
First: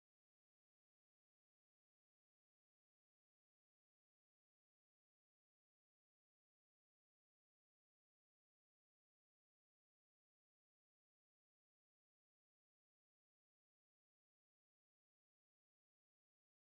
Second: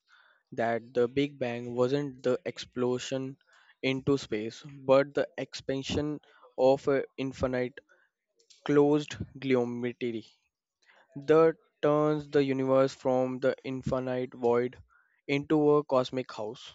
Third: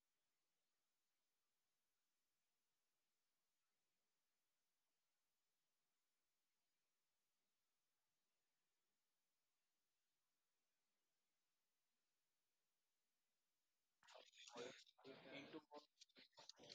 Speaker 2: that the Big Bang wasn't the explosion into space, but the expansion of an infinite closed geometry that turns the universe from the infinite void into a cosmic house.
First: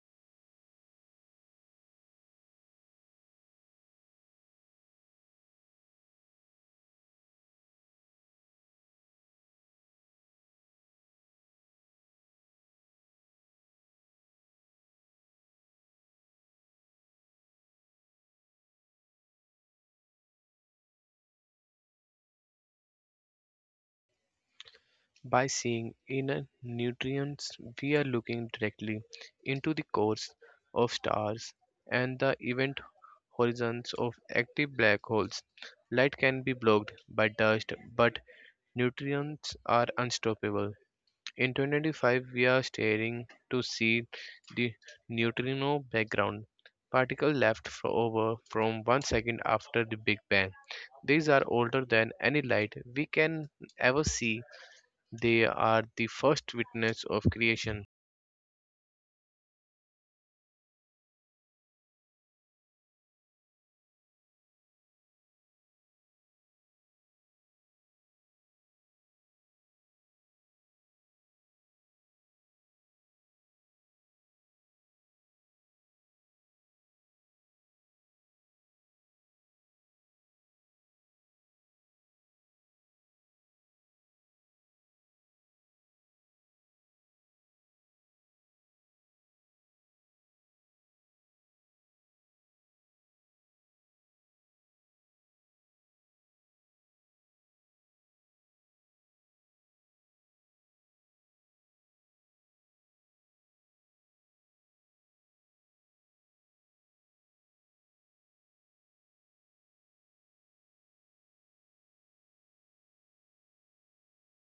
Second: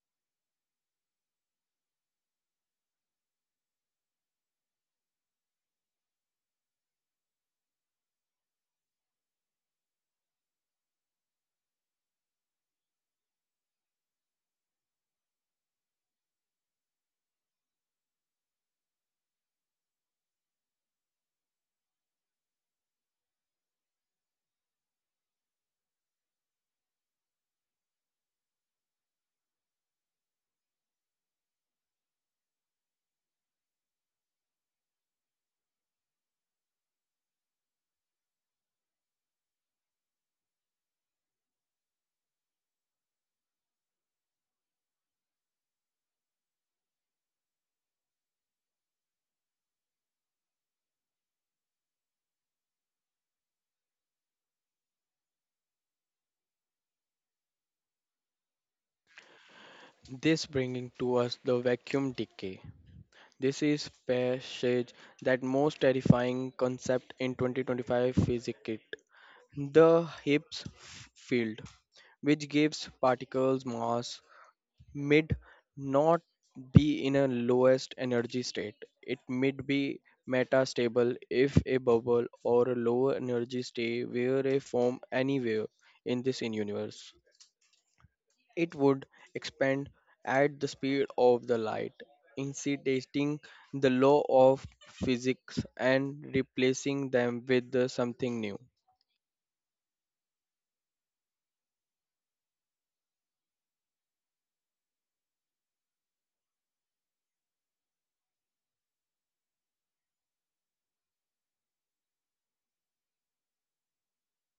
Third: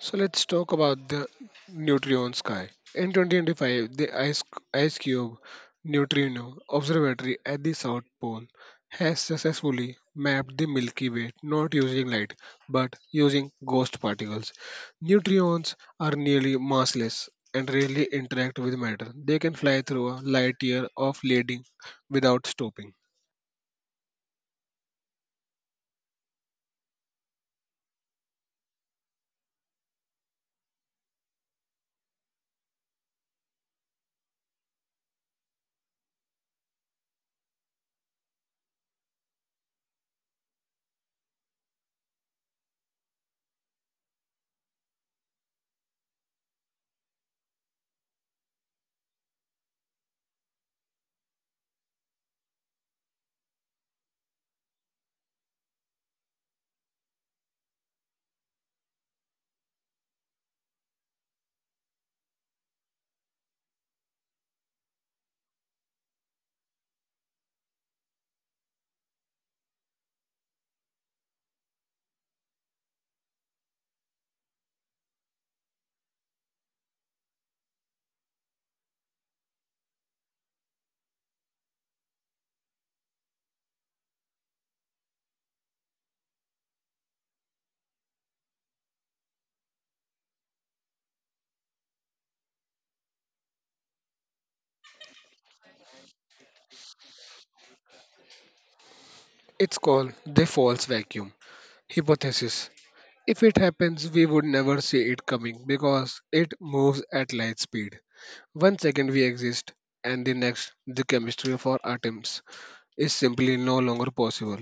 Speaker 1: So let's talk about the Neutrion sky. In twenty twenty-five, the Ice, Ice Cube Neutrino Observatory at the South Pole has successfully mapped the Milky Way not using light but using ghost particles. Neutrons are nearly massless and rarely interact with matter. They can fly through a light year of leading without stopping.
Speaker 3: By seeing inner neutrons, we are looking directly into the cores of stars and the event horizons of active black holes. Light can be blocked by dust, but neutrons are unstoppable. In twenty twenty-five, we are staring to see the neutrino background, particle left fro- over from one second after the Big Bang. These are older than any light we can ever see. They are the first witness of creation.
Speaker 2: This bringing to us the vacuum decay. This is passage that most terrifying concept in twenty twenty-five physics kit. The Higgs f- field, which gives particles mass, mid not be in a lowest energy state. It mid be metastable if a bubble or a lower energy state were a form anywhere in this universe. It would expand at the speed of the light, incidentating the law of physics and replacing them with the something new.
Speaker 1: It's called the false vacuum hypothesis. If it happens, we would never see it coming because it moves at light speed. One second we exist, and the next, the chemistry of our atoms is simply no longer possible.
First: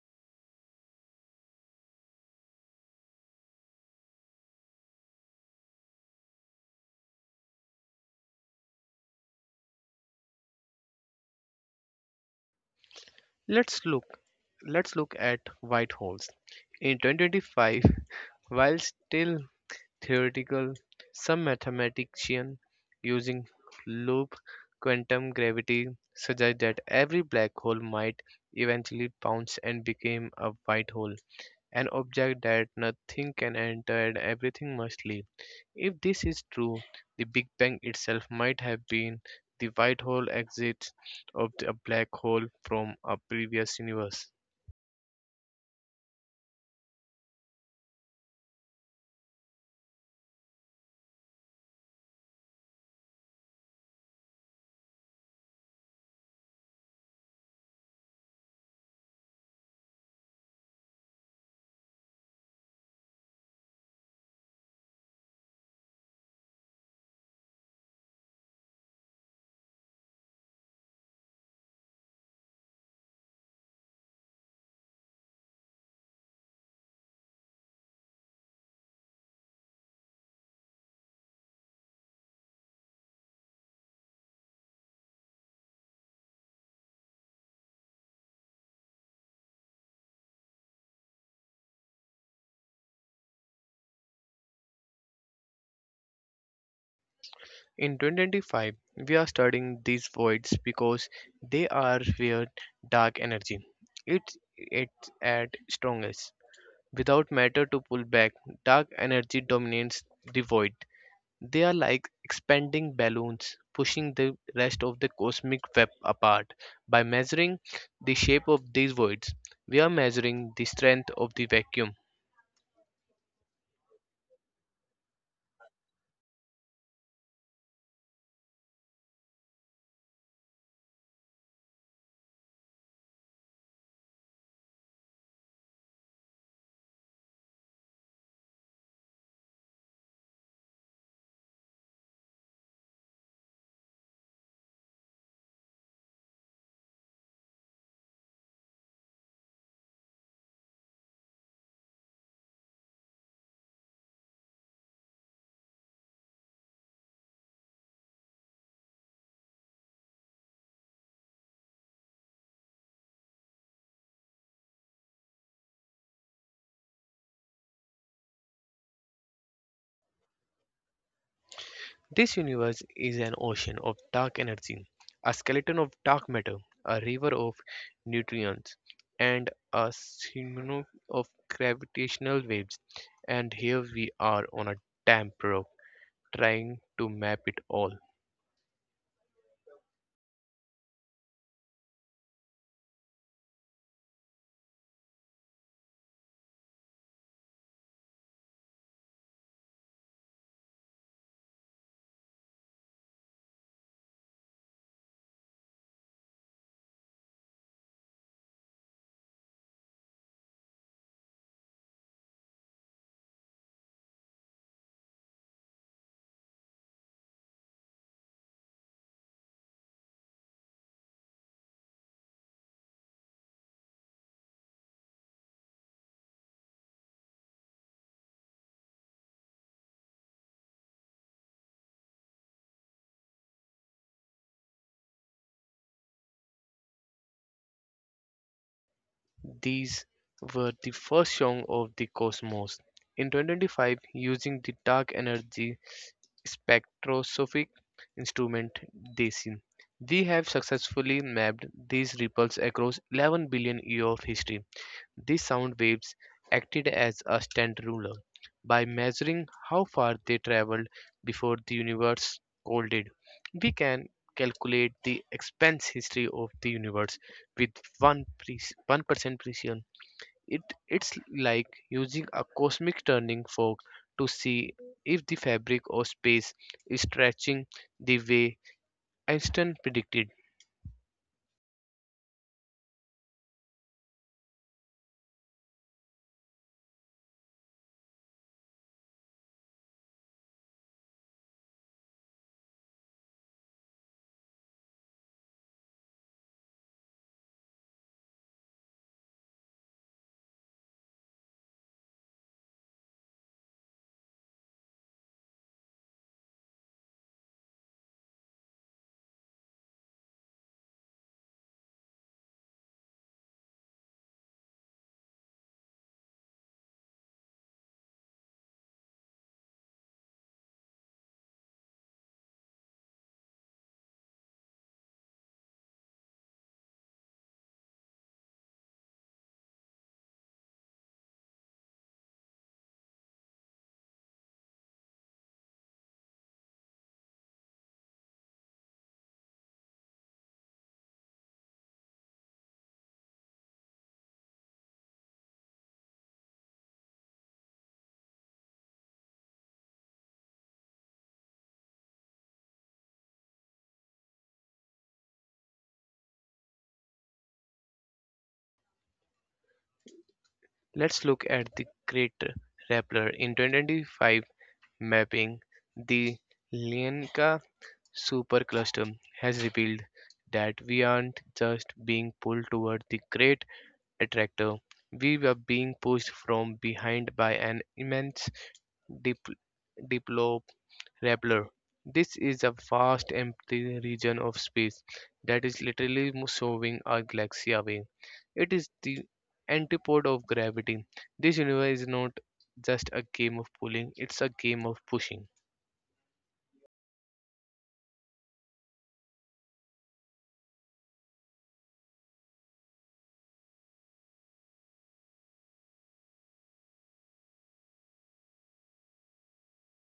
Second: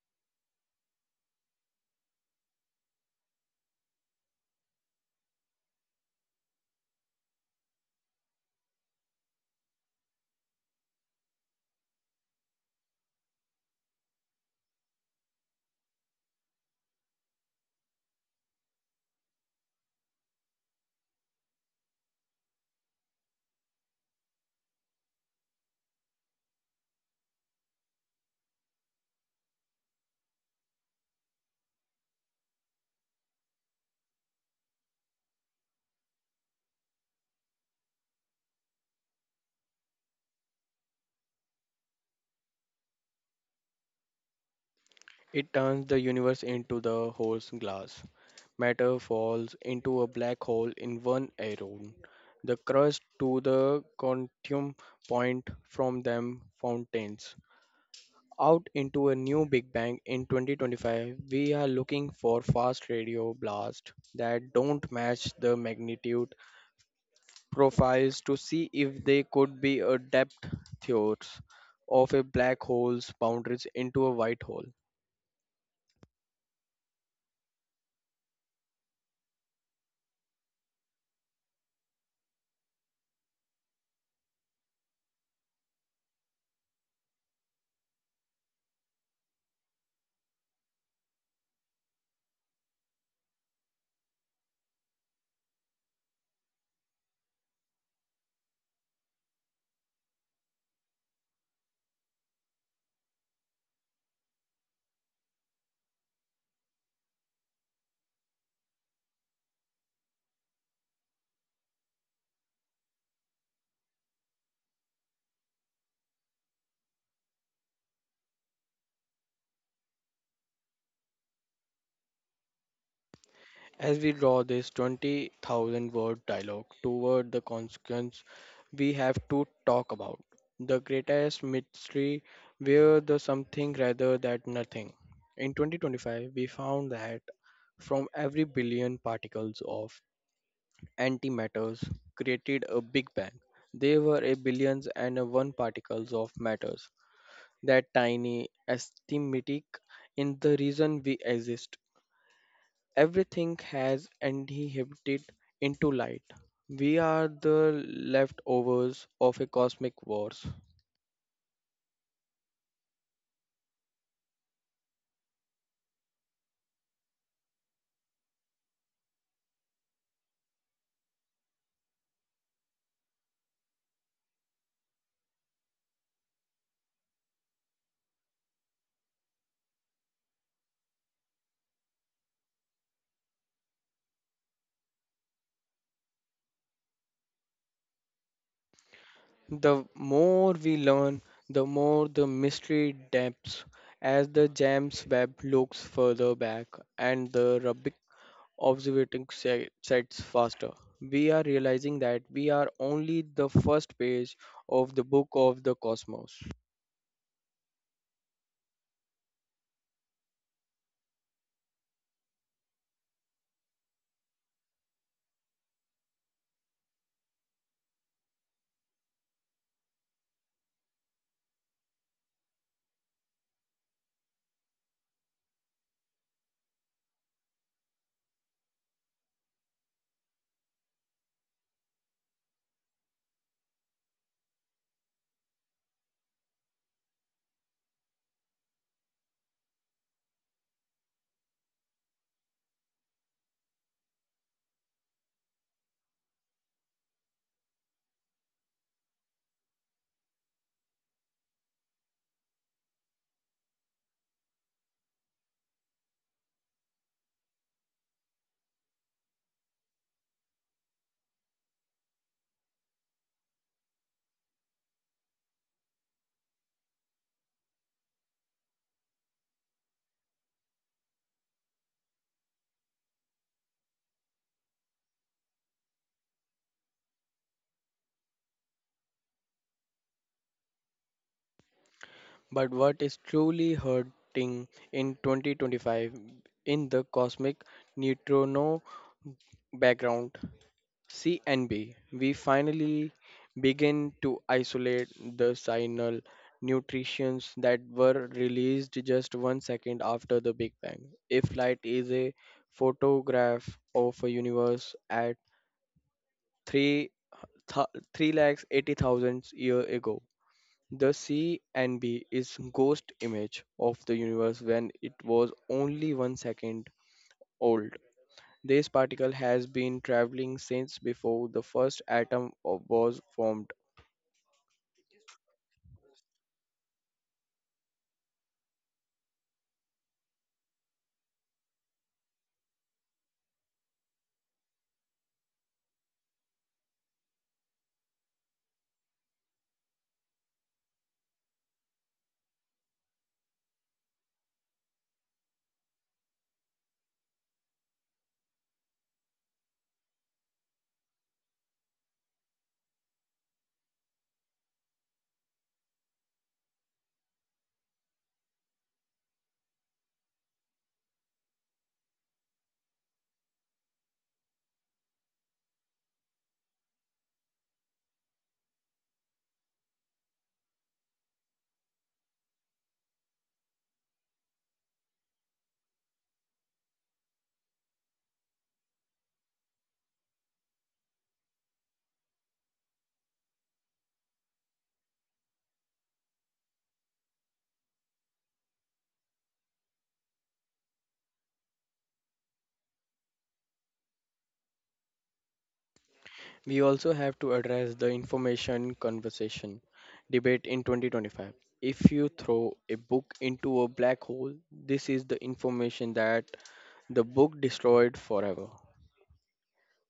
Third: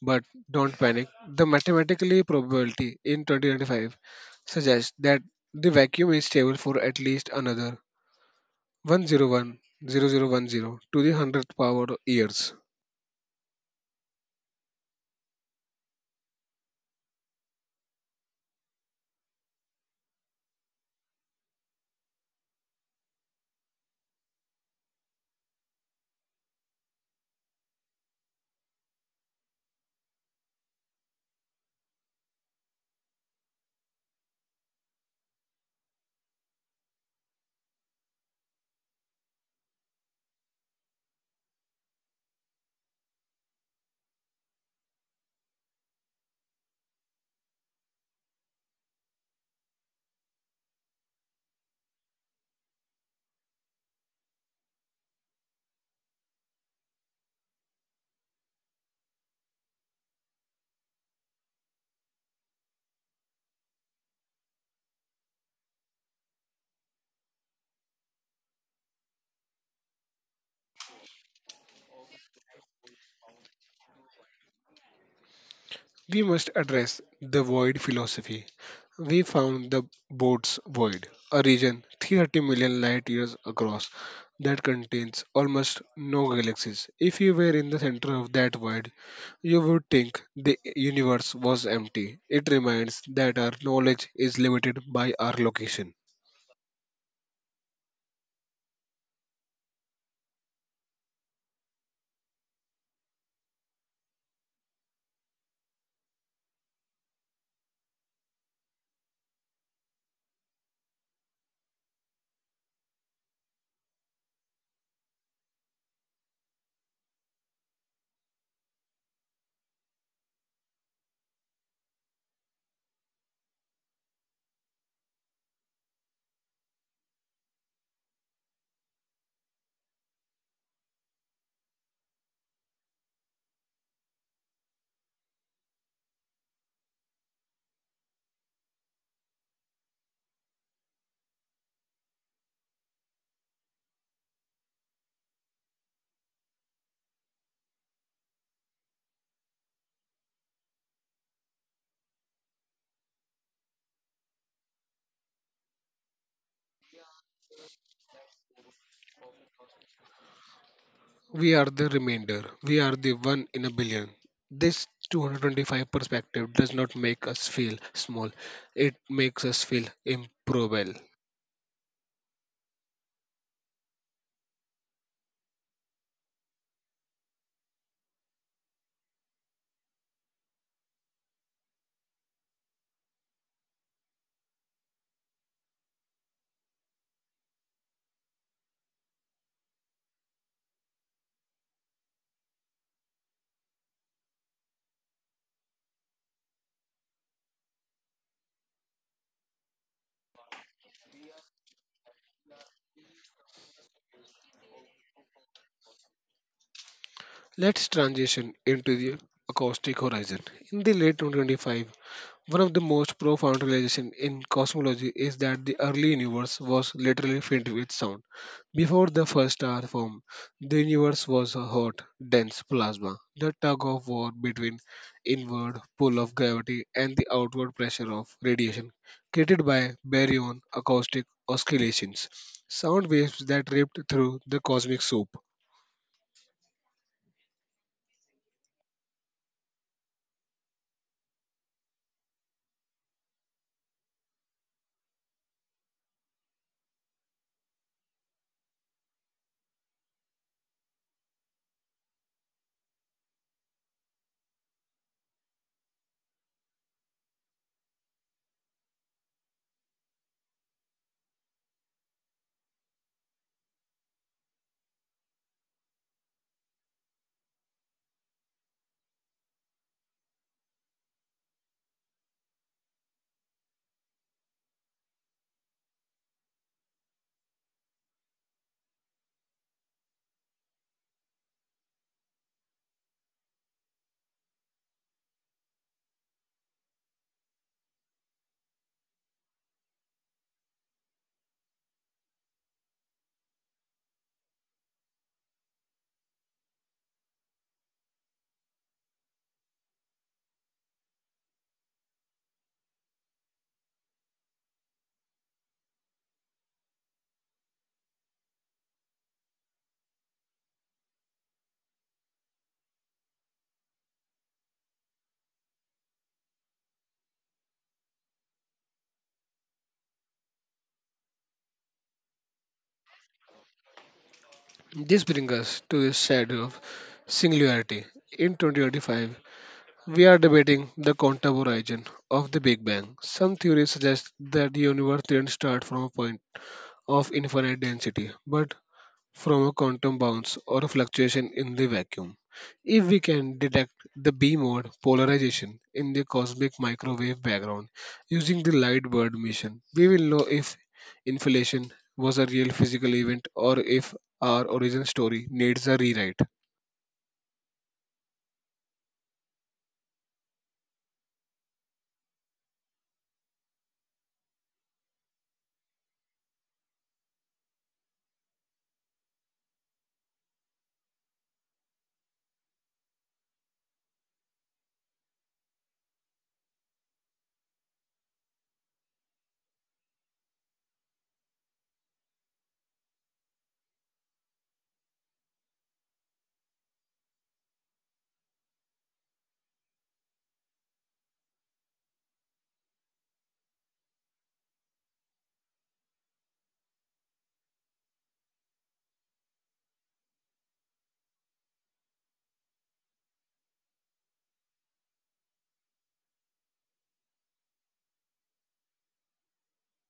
Speaker 1: But don't panic, the mathematically probability in twenty twenty-five suggests that the vacuum is stable for at least another one hundred one to the hundredth power years.
Speaker 3: Let's look. Let's look at white holes. In two thousand twenty-five, while still theoretical, some mathematicians using loop quantum gravity suggest that every black hole might eventually bounce and become a white hole, an object that nothing can enter and everything must leave. If this is true, the Big Bang itself might have been the white hole exit of the- a black hole from a previous universe.
Speaker 2: It turns the universe into the whole glass. Matter falls into a black hole in one aeon. The crust to the quantum point from them fountains out into a new big bang. In twenty twenty-five, we are looking for fast radio blasts that don't match the magnitude profiles to see if they could be a depth theories of a black hole's boundaries into a white hole.
Speaker 1: We must address the void philosophy. We found the boat's void, a region thirty million light years across that contains almost no galaxies. If you were in the center of that void, you would think the universe was empty. It reminds that our knowledge is limited by our location.
Speaker 3: In twenty twenty-five, we are studying these voids because they are where dark energy it's it's at strongest. Without matter to pull back, dark energy dominates the void. They are like expanding balloons, pushing the rest of the cosmic web apart. By measuring the shape of these voids, we are measuring the strength of the vacuum.
Speaker 2: As we draw this twenty thousand word dialogue toward the consequence, we have to talk about the greatest mystery where the something rather than nothing. In twenty twenty-five, we found that from every billion particles of antimatters created a Big Bang, there were a billions and a one particles of matters. That tiny, estimatic in the reason we exist. Everything has inhibited into light. We are the leftovers of a cosmic wars.
Speaker 1: We are the remainder. We are the one in a billion. This two hundred twenty-five perspective does not make us feel small. It makes us feel improbable.
Speaker 3: This universe is an ocean of dark energy, a skeleton of dark matter, a river of neutrons, and a tsunami of gravitational waves. And here we are on a damp rock trying to map it all.
Speaker 2: The more we learn, the more the mystery depths as the James Webb looks further back and the Rubik observing se- sets faster. We are realizing that we are only the first page of the book of the cosmos.
Speaker 1: Let's transition into the acoustic horizon. In the late twenty twenty-five, one of the most profound realizations in cosmology is that the early universe was literally filled with sound. Before the first star formed, the universe was a hot, dense plasma. The tug of war between inward pull of gravity and the outward pressure of radiation created by baryon acoustic oscillations, sound waves that ripped through the cosmic soup.
Speaker 3: These were the first song of the cosmos. In two thousand twenty-five, using the dark energy spectroscopic instrument DESI, we have successfully mapped these ripples across eleven billion years of history. These sound waves acted as a stand ruler by measuring how far they traveled before the universe colded. We can calculate the expanse history of the universe with one pre- one percent precision. It, it's like using a cosmic turning fork to see if the fabric of space is stretching the way Einstein predicted.
Speaker 2: But what is truly hurting in twenty twenty-five in the cosmic neutrino background C N B, we finally begin to isolate the signal nutrients that were released just one second after the Big Bang. If light is a photograph of a universe at three th- three lakh eighty thousand years ago, the C and B is ghost image of the universe when it was only one second old. This particle has been traveling since before the first atom of- was formed.
Speaker 1: This brings us to the shadow of singularity. In twenty twenty-five, we are debating the quantum origin of the Big Bang. Some theories suggest that the universe didn't start from a point of infinite density, but from a quantum bounce or a fluctuation in the vacuum. If we can detect the B mode polarization in the cosmic microwave background using the Lightbird mission, we will know if inflation was a real physical event or if our origin story needs a rewrite.
Speaker 3: Let's look at the Great Rappler in twenty twenty-five mapping, the Lyenka supercluster has revealed that we aren't just being pulled toward the great attractor, we were being pushed from behind by an immense dip- diplo rappler. This is a vast empty region of space that is literally shoving our galaxy away. It is the antipode of gravity. This universe is not just a game of pulling, it's a game of pushing.
Speaker 2: We also have to address the information conversation debate in twenty twenty-five. If you throw a book into a black hole, this is the information that the book destroyed forever.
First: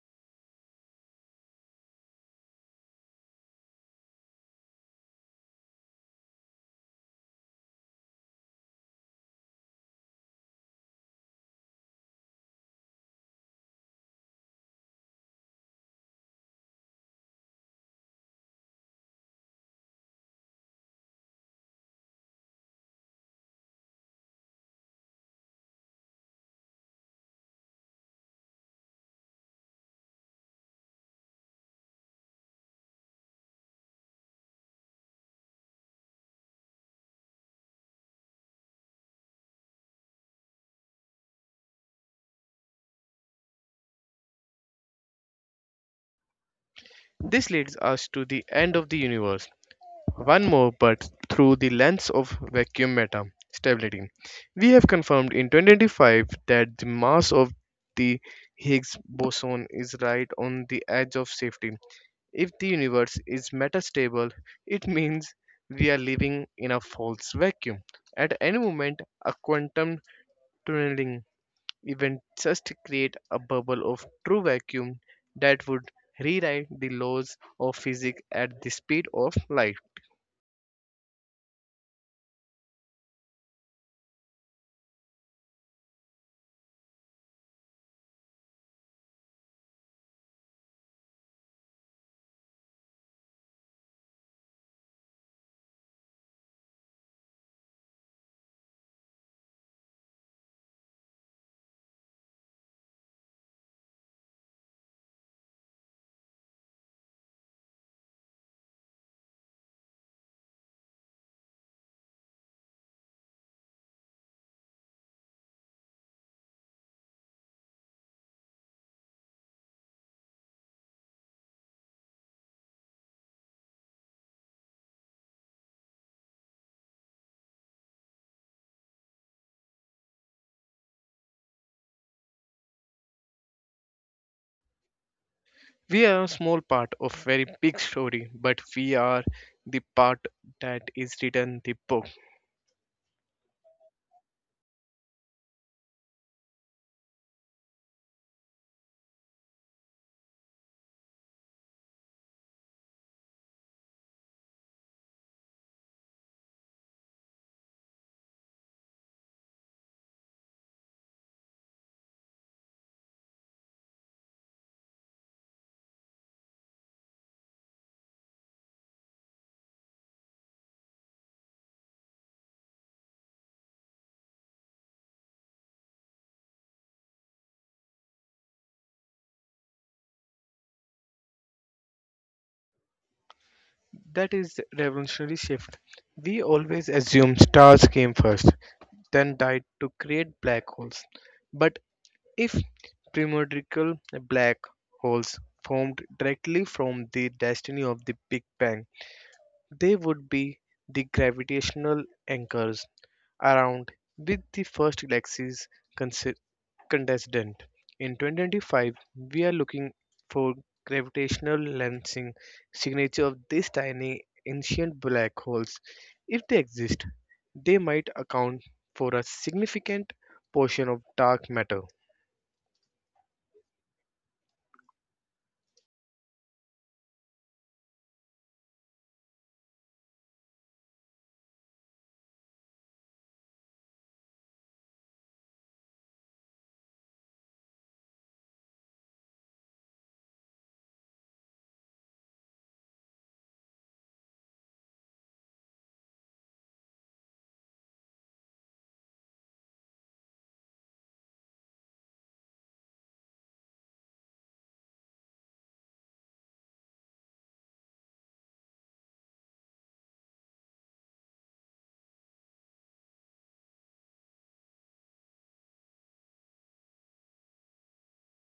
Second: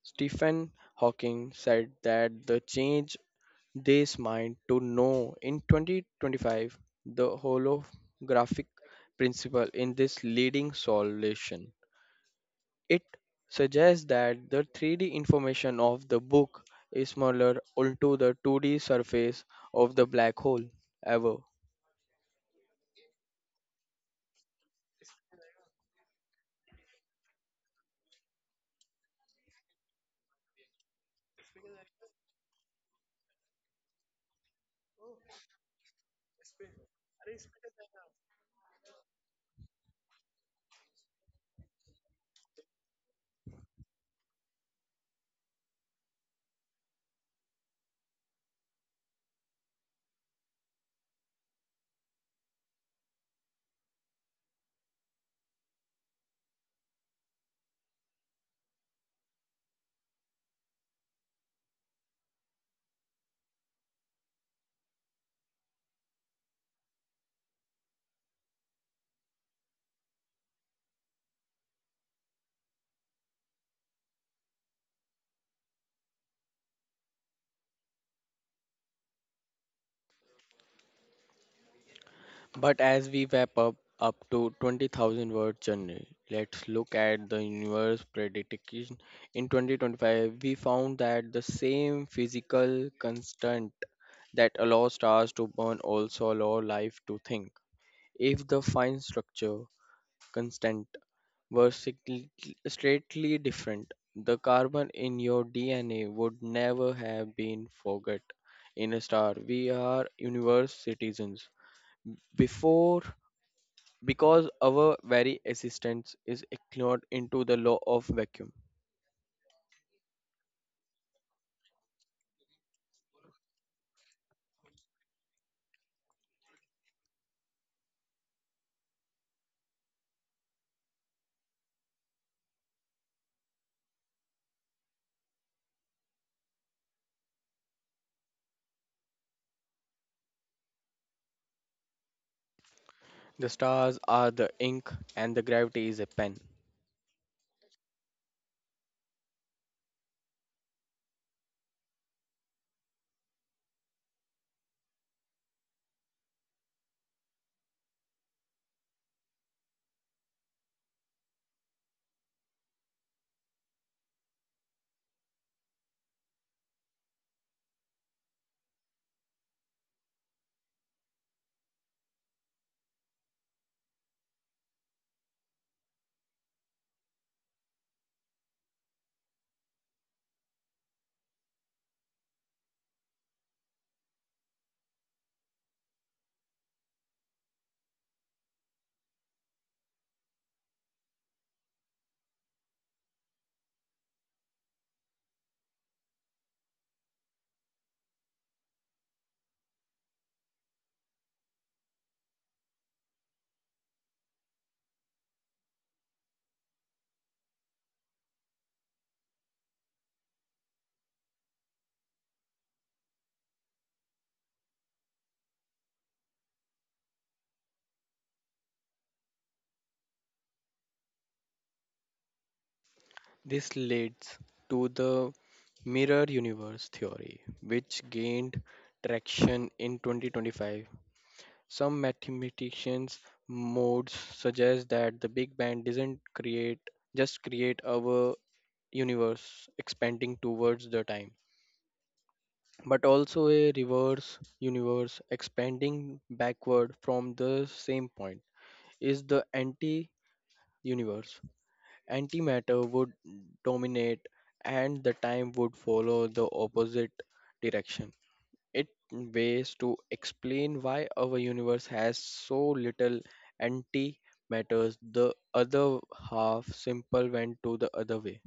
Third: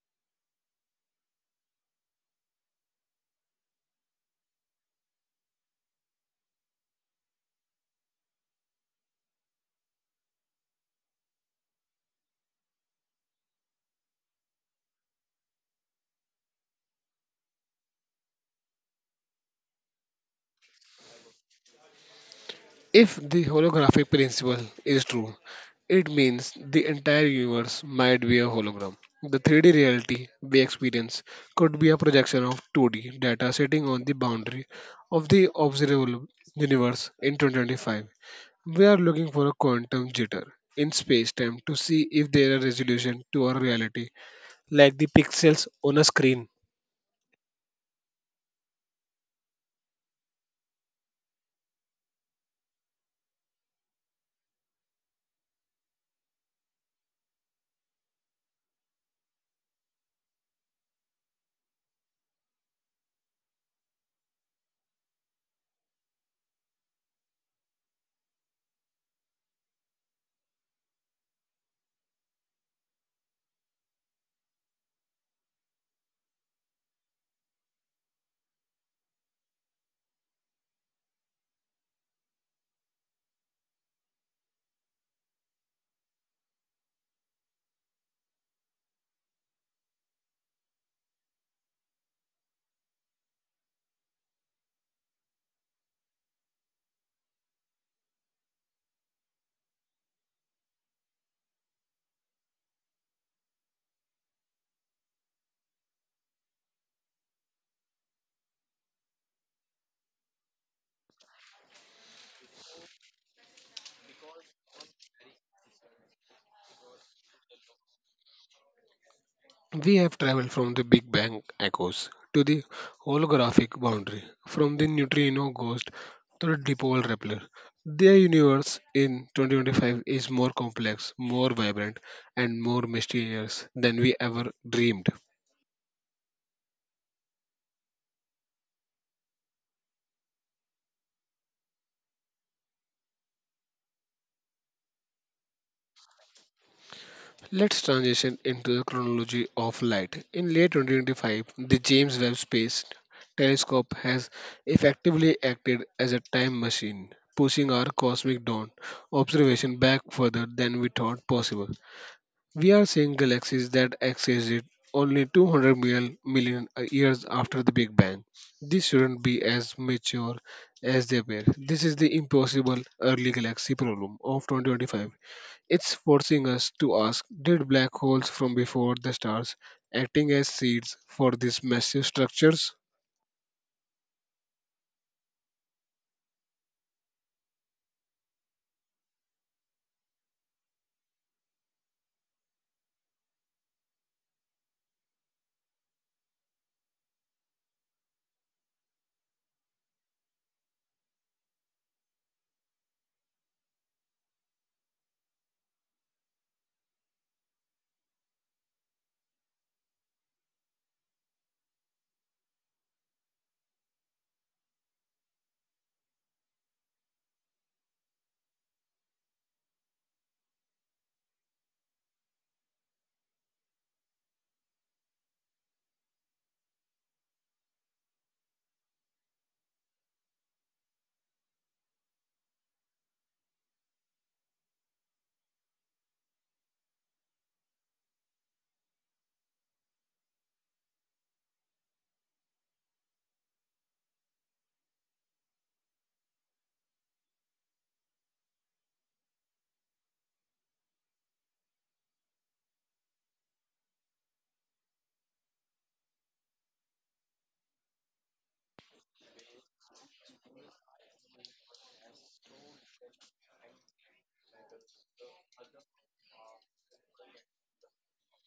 Speaker 2: Stephen Hawking said that the change this mind to know in twenty twenty-five the holographic principle in this leading solution it suggests that the three D information of the book is smaller onto the two D surface of the black hole ever.
Speaker 1: If the holographic principle is true, it means the entire universe might be a hologram. The three D reality we experience could be a projection of two D data sitting on the boundary of the observable universe in twenty twenty-five. We are looking for a quantum jitter in space time to see if there is resolution to our reality, like the pixels on a screen.
Speaker 3: This leads us to the end of the universe, one more but through the lens of vacuum matter stability. We have confirmed in twenty twenty-five that the mass of the Higgs boson is right on the edge of safety. If the universe is metastable, it means we are living in a false vacuum. At any moment, a quantum tunneling even just create a bubble of true vacuum that would rewrite the laws of physics at the speed of light.
Speaker 2: But as we wrap up up to twenty thousand word journey, let's look at the universe prediction. In twenty twenty-five, we found that the same physical constant that allows stars to burn also allow life to think. If the fine structure constant were signi- straightly different, the carbon in your D N A would never have been forgot in a star. We are universe citizens. Before because our very existence is ignored into the law of vacuum.
Speaker 1: We have traveled from the Big Bang echoes to the holographic boundary, from the neutrino ghost to the dipole Rappler. The universe in twenty twenty-five is more complex, more vibrant, and more mysterious than we ever dreamed.
Speaker 3: We are a small part of very big story, but we are the part that is written the book.
Speaker 2: The stars are the ink and the gravity is a pen.
Speaker 1: Let's transition into the chronology of light. In late twenty twenty-five, the James Webb Space Telescope has effectively acted as a time machine, pushing our cosmic dawn observation back further than we thought possible. We are seeing galaxies that existed only two hundred million, million years after the Big Bang. These shouldn't be as mature as they were. This is the impossible early galaxy problem of two thousand twenty-five. It's forcing us to ask, did black holes from before the stars acting as seeds for these massive structures?
Speaker 3: That is the revolutionary shift. We always assume stars came first, then died to create black holes. But if primordial black holes formed directly from the destiny of the Big Bang, they would be the gravitational anchors around with the first galaxy's consi- contestant. In twenty twenty-five, we are looking for gravitational lensing signature of these tiny ancient black holes. If they exist, they might account for a significant portion of dark matter.
Speaker 2: This leads to the mirror universe theory, which gained traction in twenty twenty-five. Some mathematicians modes suggest that the Big Bang doesn't create just create our universe expanding towards the time, but also a reverse universe expanding backward from the same point is the anti universe. Antimatter would dominate and the time would follow the opposite direction. It ways to explain why our universe has so little anti, the other half simple went to the other way.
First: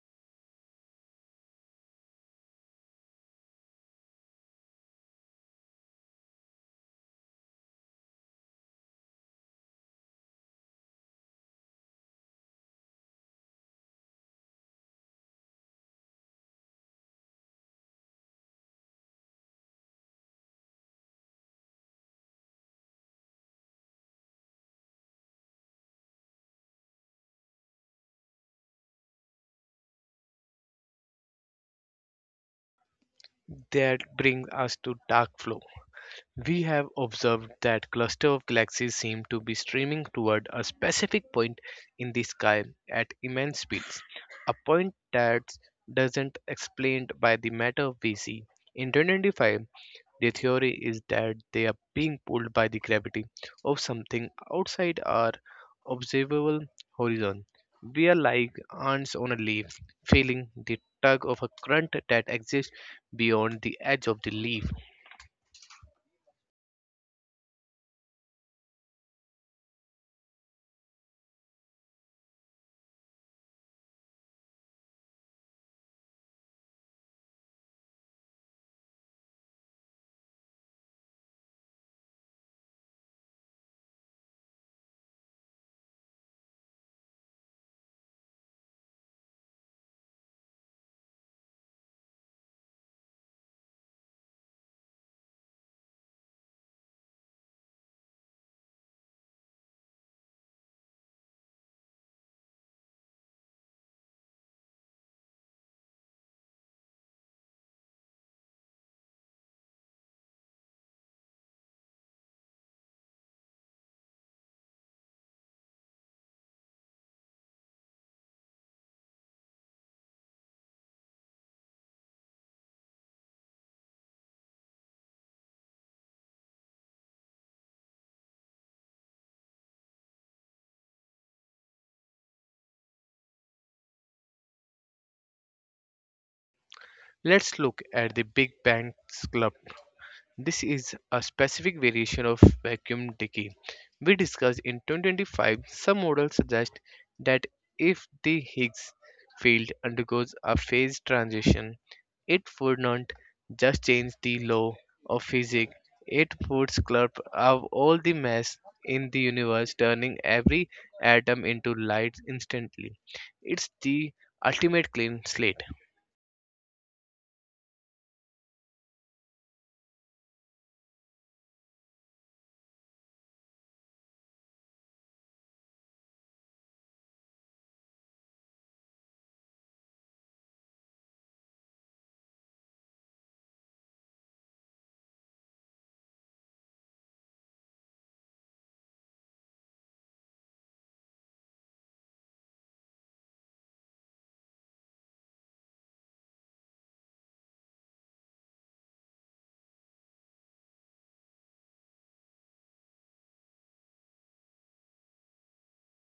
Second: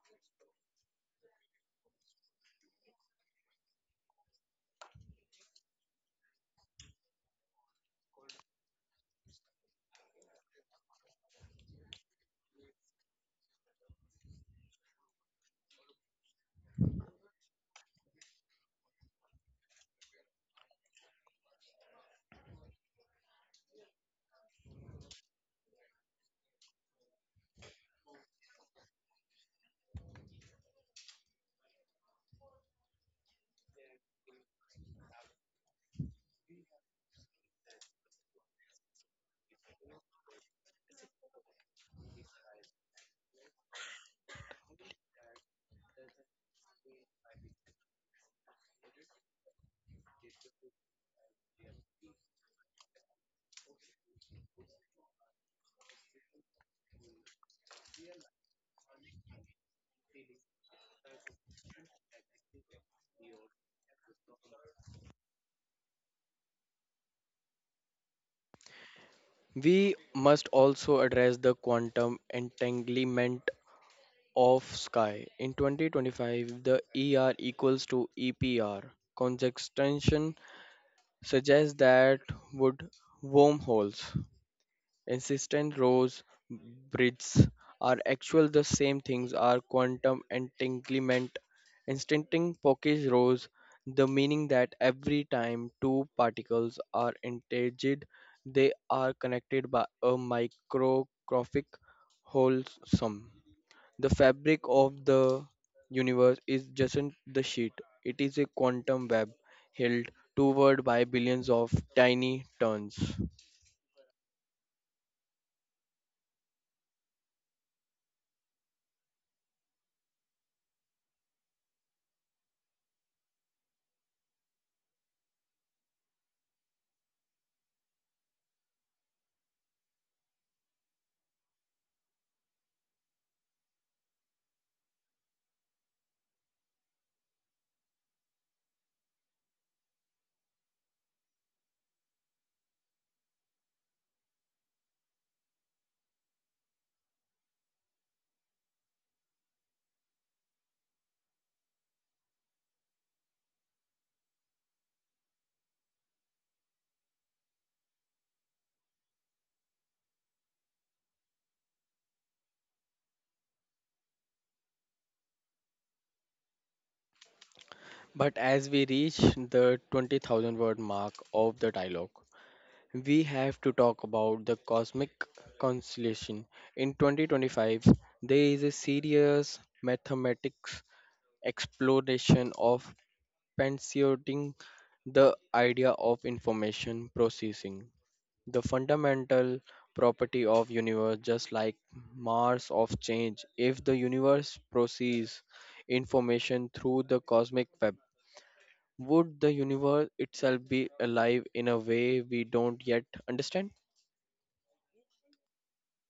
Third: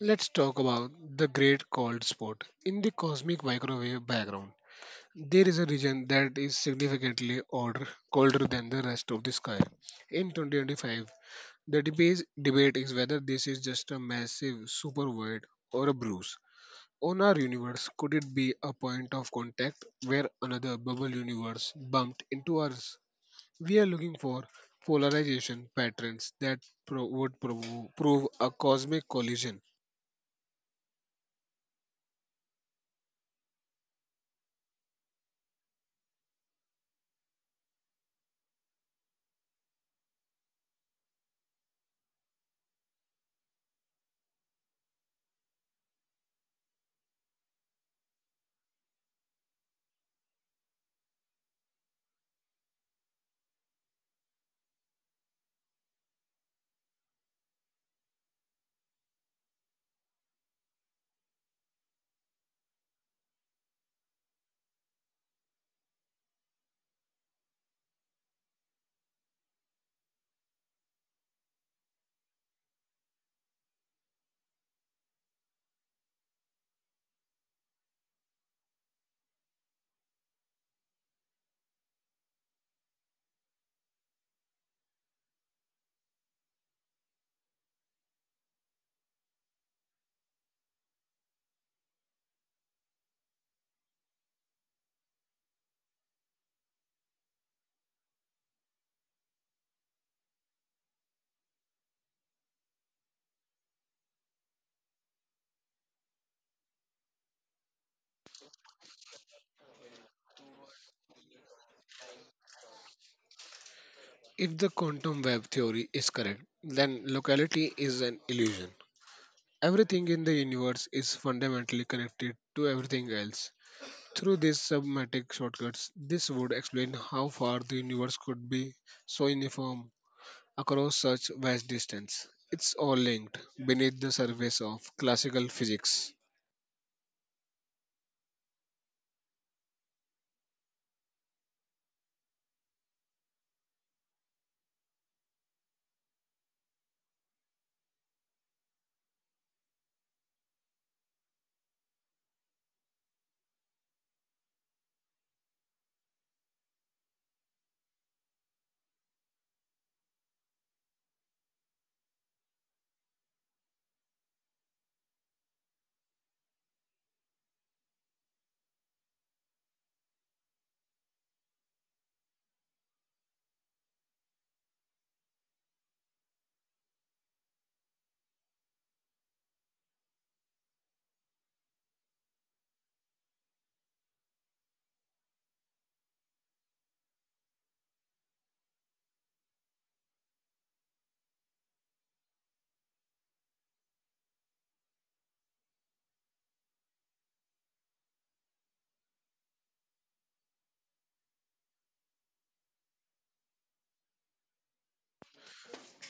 Speaker 1: Let's talk about the great cold spot. In the cosmic microwave background, there is a region that is significantly older, colder than the rest of the sky. In two thousand twenty-five, the debate, debate is whether this is just a massive super void or a bruise. On our universe, could it be a point of contact where another bubble universe bumped into ours? We are looking for polarization patterns that pro- would provo- prove a cosmic collision.
Speaker 3: That brings us to dark flow. We have observed that cluster of galaxies seem to be streaming toward a specific point in the sky at immense speeds, a point that doesn't explained by the matter we see. In twenty twenty-five, their theory is that they are being pulled by the gravity of something outside our observable horizon. We are like ants on a leaf, feeling the tug of a current that exists beyond the edge of the leaf.
Speaker 2: We must also address the quantum entanglement of sky. In twenty twenty-five, the E R equals to E P R. Conjunction suggests that would wormholes, insistent rows, bridges are actual the same things are quantum entanglement. Instanting Pocke's rows, the meaning that every time two particles are entangled, they are connected by a microscopic wholesome. The fabric of the universe is just an- the sheet, it is a quantum web held toward by billions of tiny turns.
Speaker 1: If the quantum web theory is correct, then locality is an illusion. Everything in the universe is fundamentally connected to everything else. Through these submatic shortcuts, this would explain how far the universe could be so uniform across such vast distance. It's all linked beneath the surface of classical physics.
Speaker 3: Let's look at the Big Bang Club. This is a specific variation of vacuum decay. We discussed in twenty twenty-five. Some models suggest that if the Higgs field undergoes a phase transition it would not just change the law of physics, it would sculpt out all the mass in the universe, turning every atom into light instantly. It's the ultimate clean slate.
Speaker 2: But as we reach the twenty thousand word mark of the dialogue, we have to talk about the cosmic constellation. In twenty twenty-five, there is a serious mathematics exploration of pantseoting, the idea of information processing. The fundamental property of universe just like Mars of change. If the universe proceeds information through the cosmic web, would the universe itself be alive in a way we don't yet understand?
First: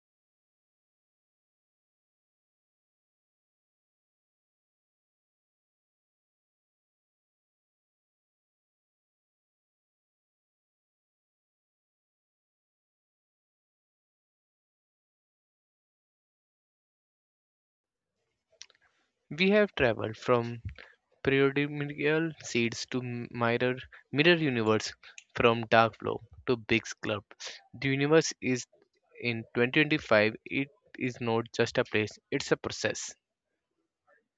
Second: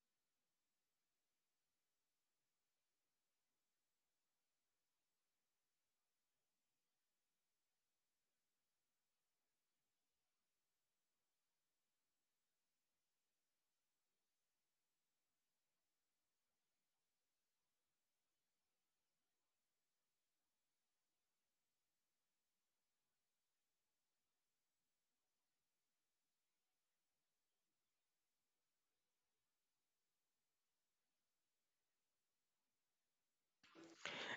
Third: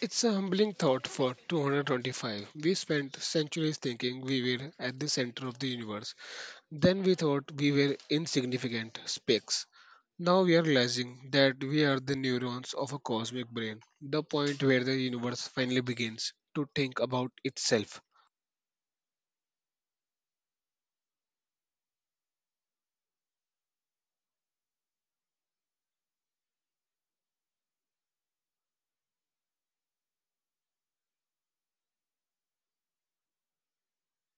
Speaker 1: It's a humbling thought for two hundred twenty-five. We spent centuries thinking we were at the center of the universe. Then we thought we were insignificant specks. Now we are realizing that we are the neurons of a cosmic brain, the point where the universe finally begins to think about itself.
Speaker 3: We have traveled from primordial seeds to mirror mirror universe, from dark flow to big Club. The universe is in twenty twenty-five. It is not just a place; it's a process.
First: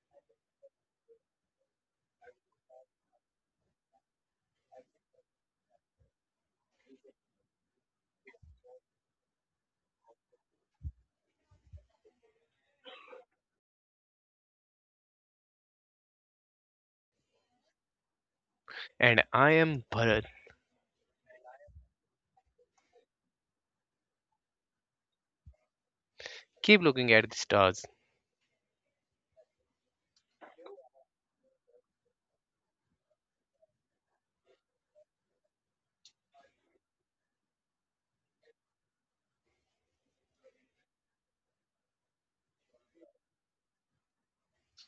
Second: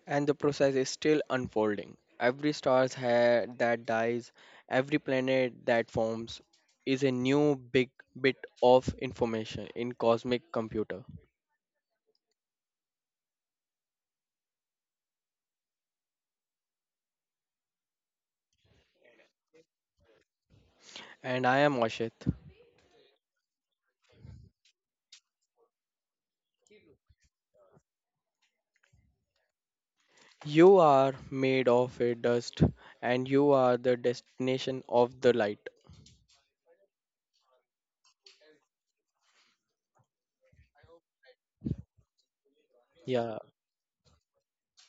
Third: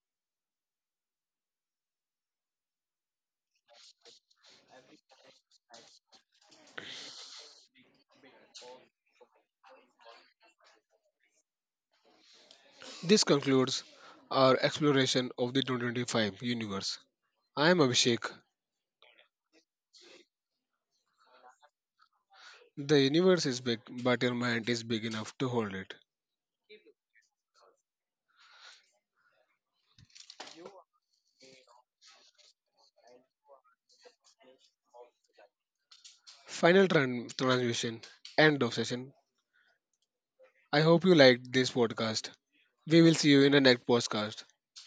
Speaker 2: And the process is still unfolding. Every star ha- that dies, every planet that forms is a new big bit of information in cosmic computer.
Speaker 1: This concludes our exploration of the two twenty-five universe. I am Abhishek.
Speaker 3: And I am Bharat.
Speaker 2: And I am Ashit.
Speaker 1: The universe is big, but your mind is big enough to hold it.
Speaker 3: Keep looking at the stars.
Speaker 2: You are made of a dust and you are the destination of the light.
Speaker 1: Final tran- transmission, end of session. I hope you liked this podcast. We will see
Speaker 2: Yeah.
Speaker 1: you in the next podcast.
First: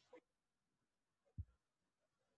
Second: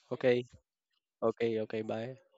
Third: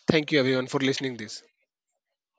Speaker 1: Thank you
Speaker 2: Okay.
Speaker 1: everyone for listening this.
Speaker 2: Okay. Okay. Bye.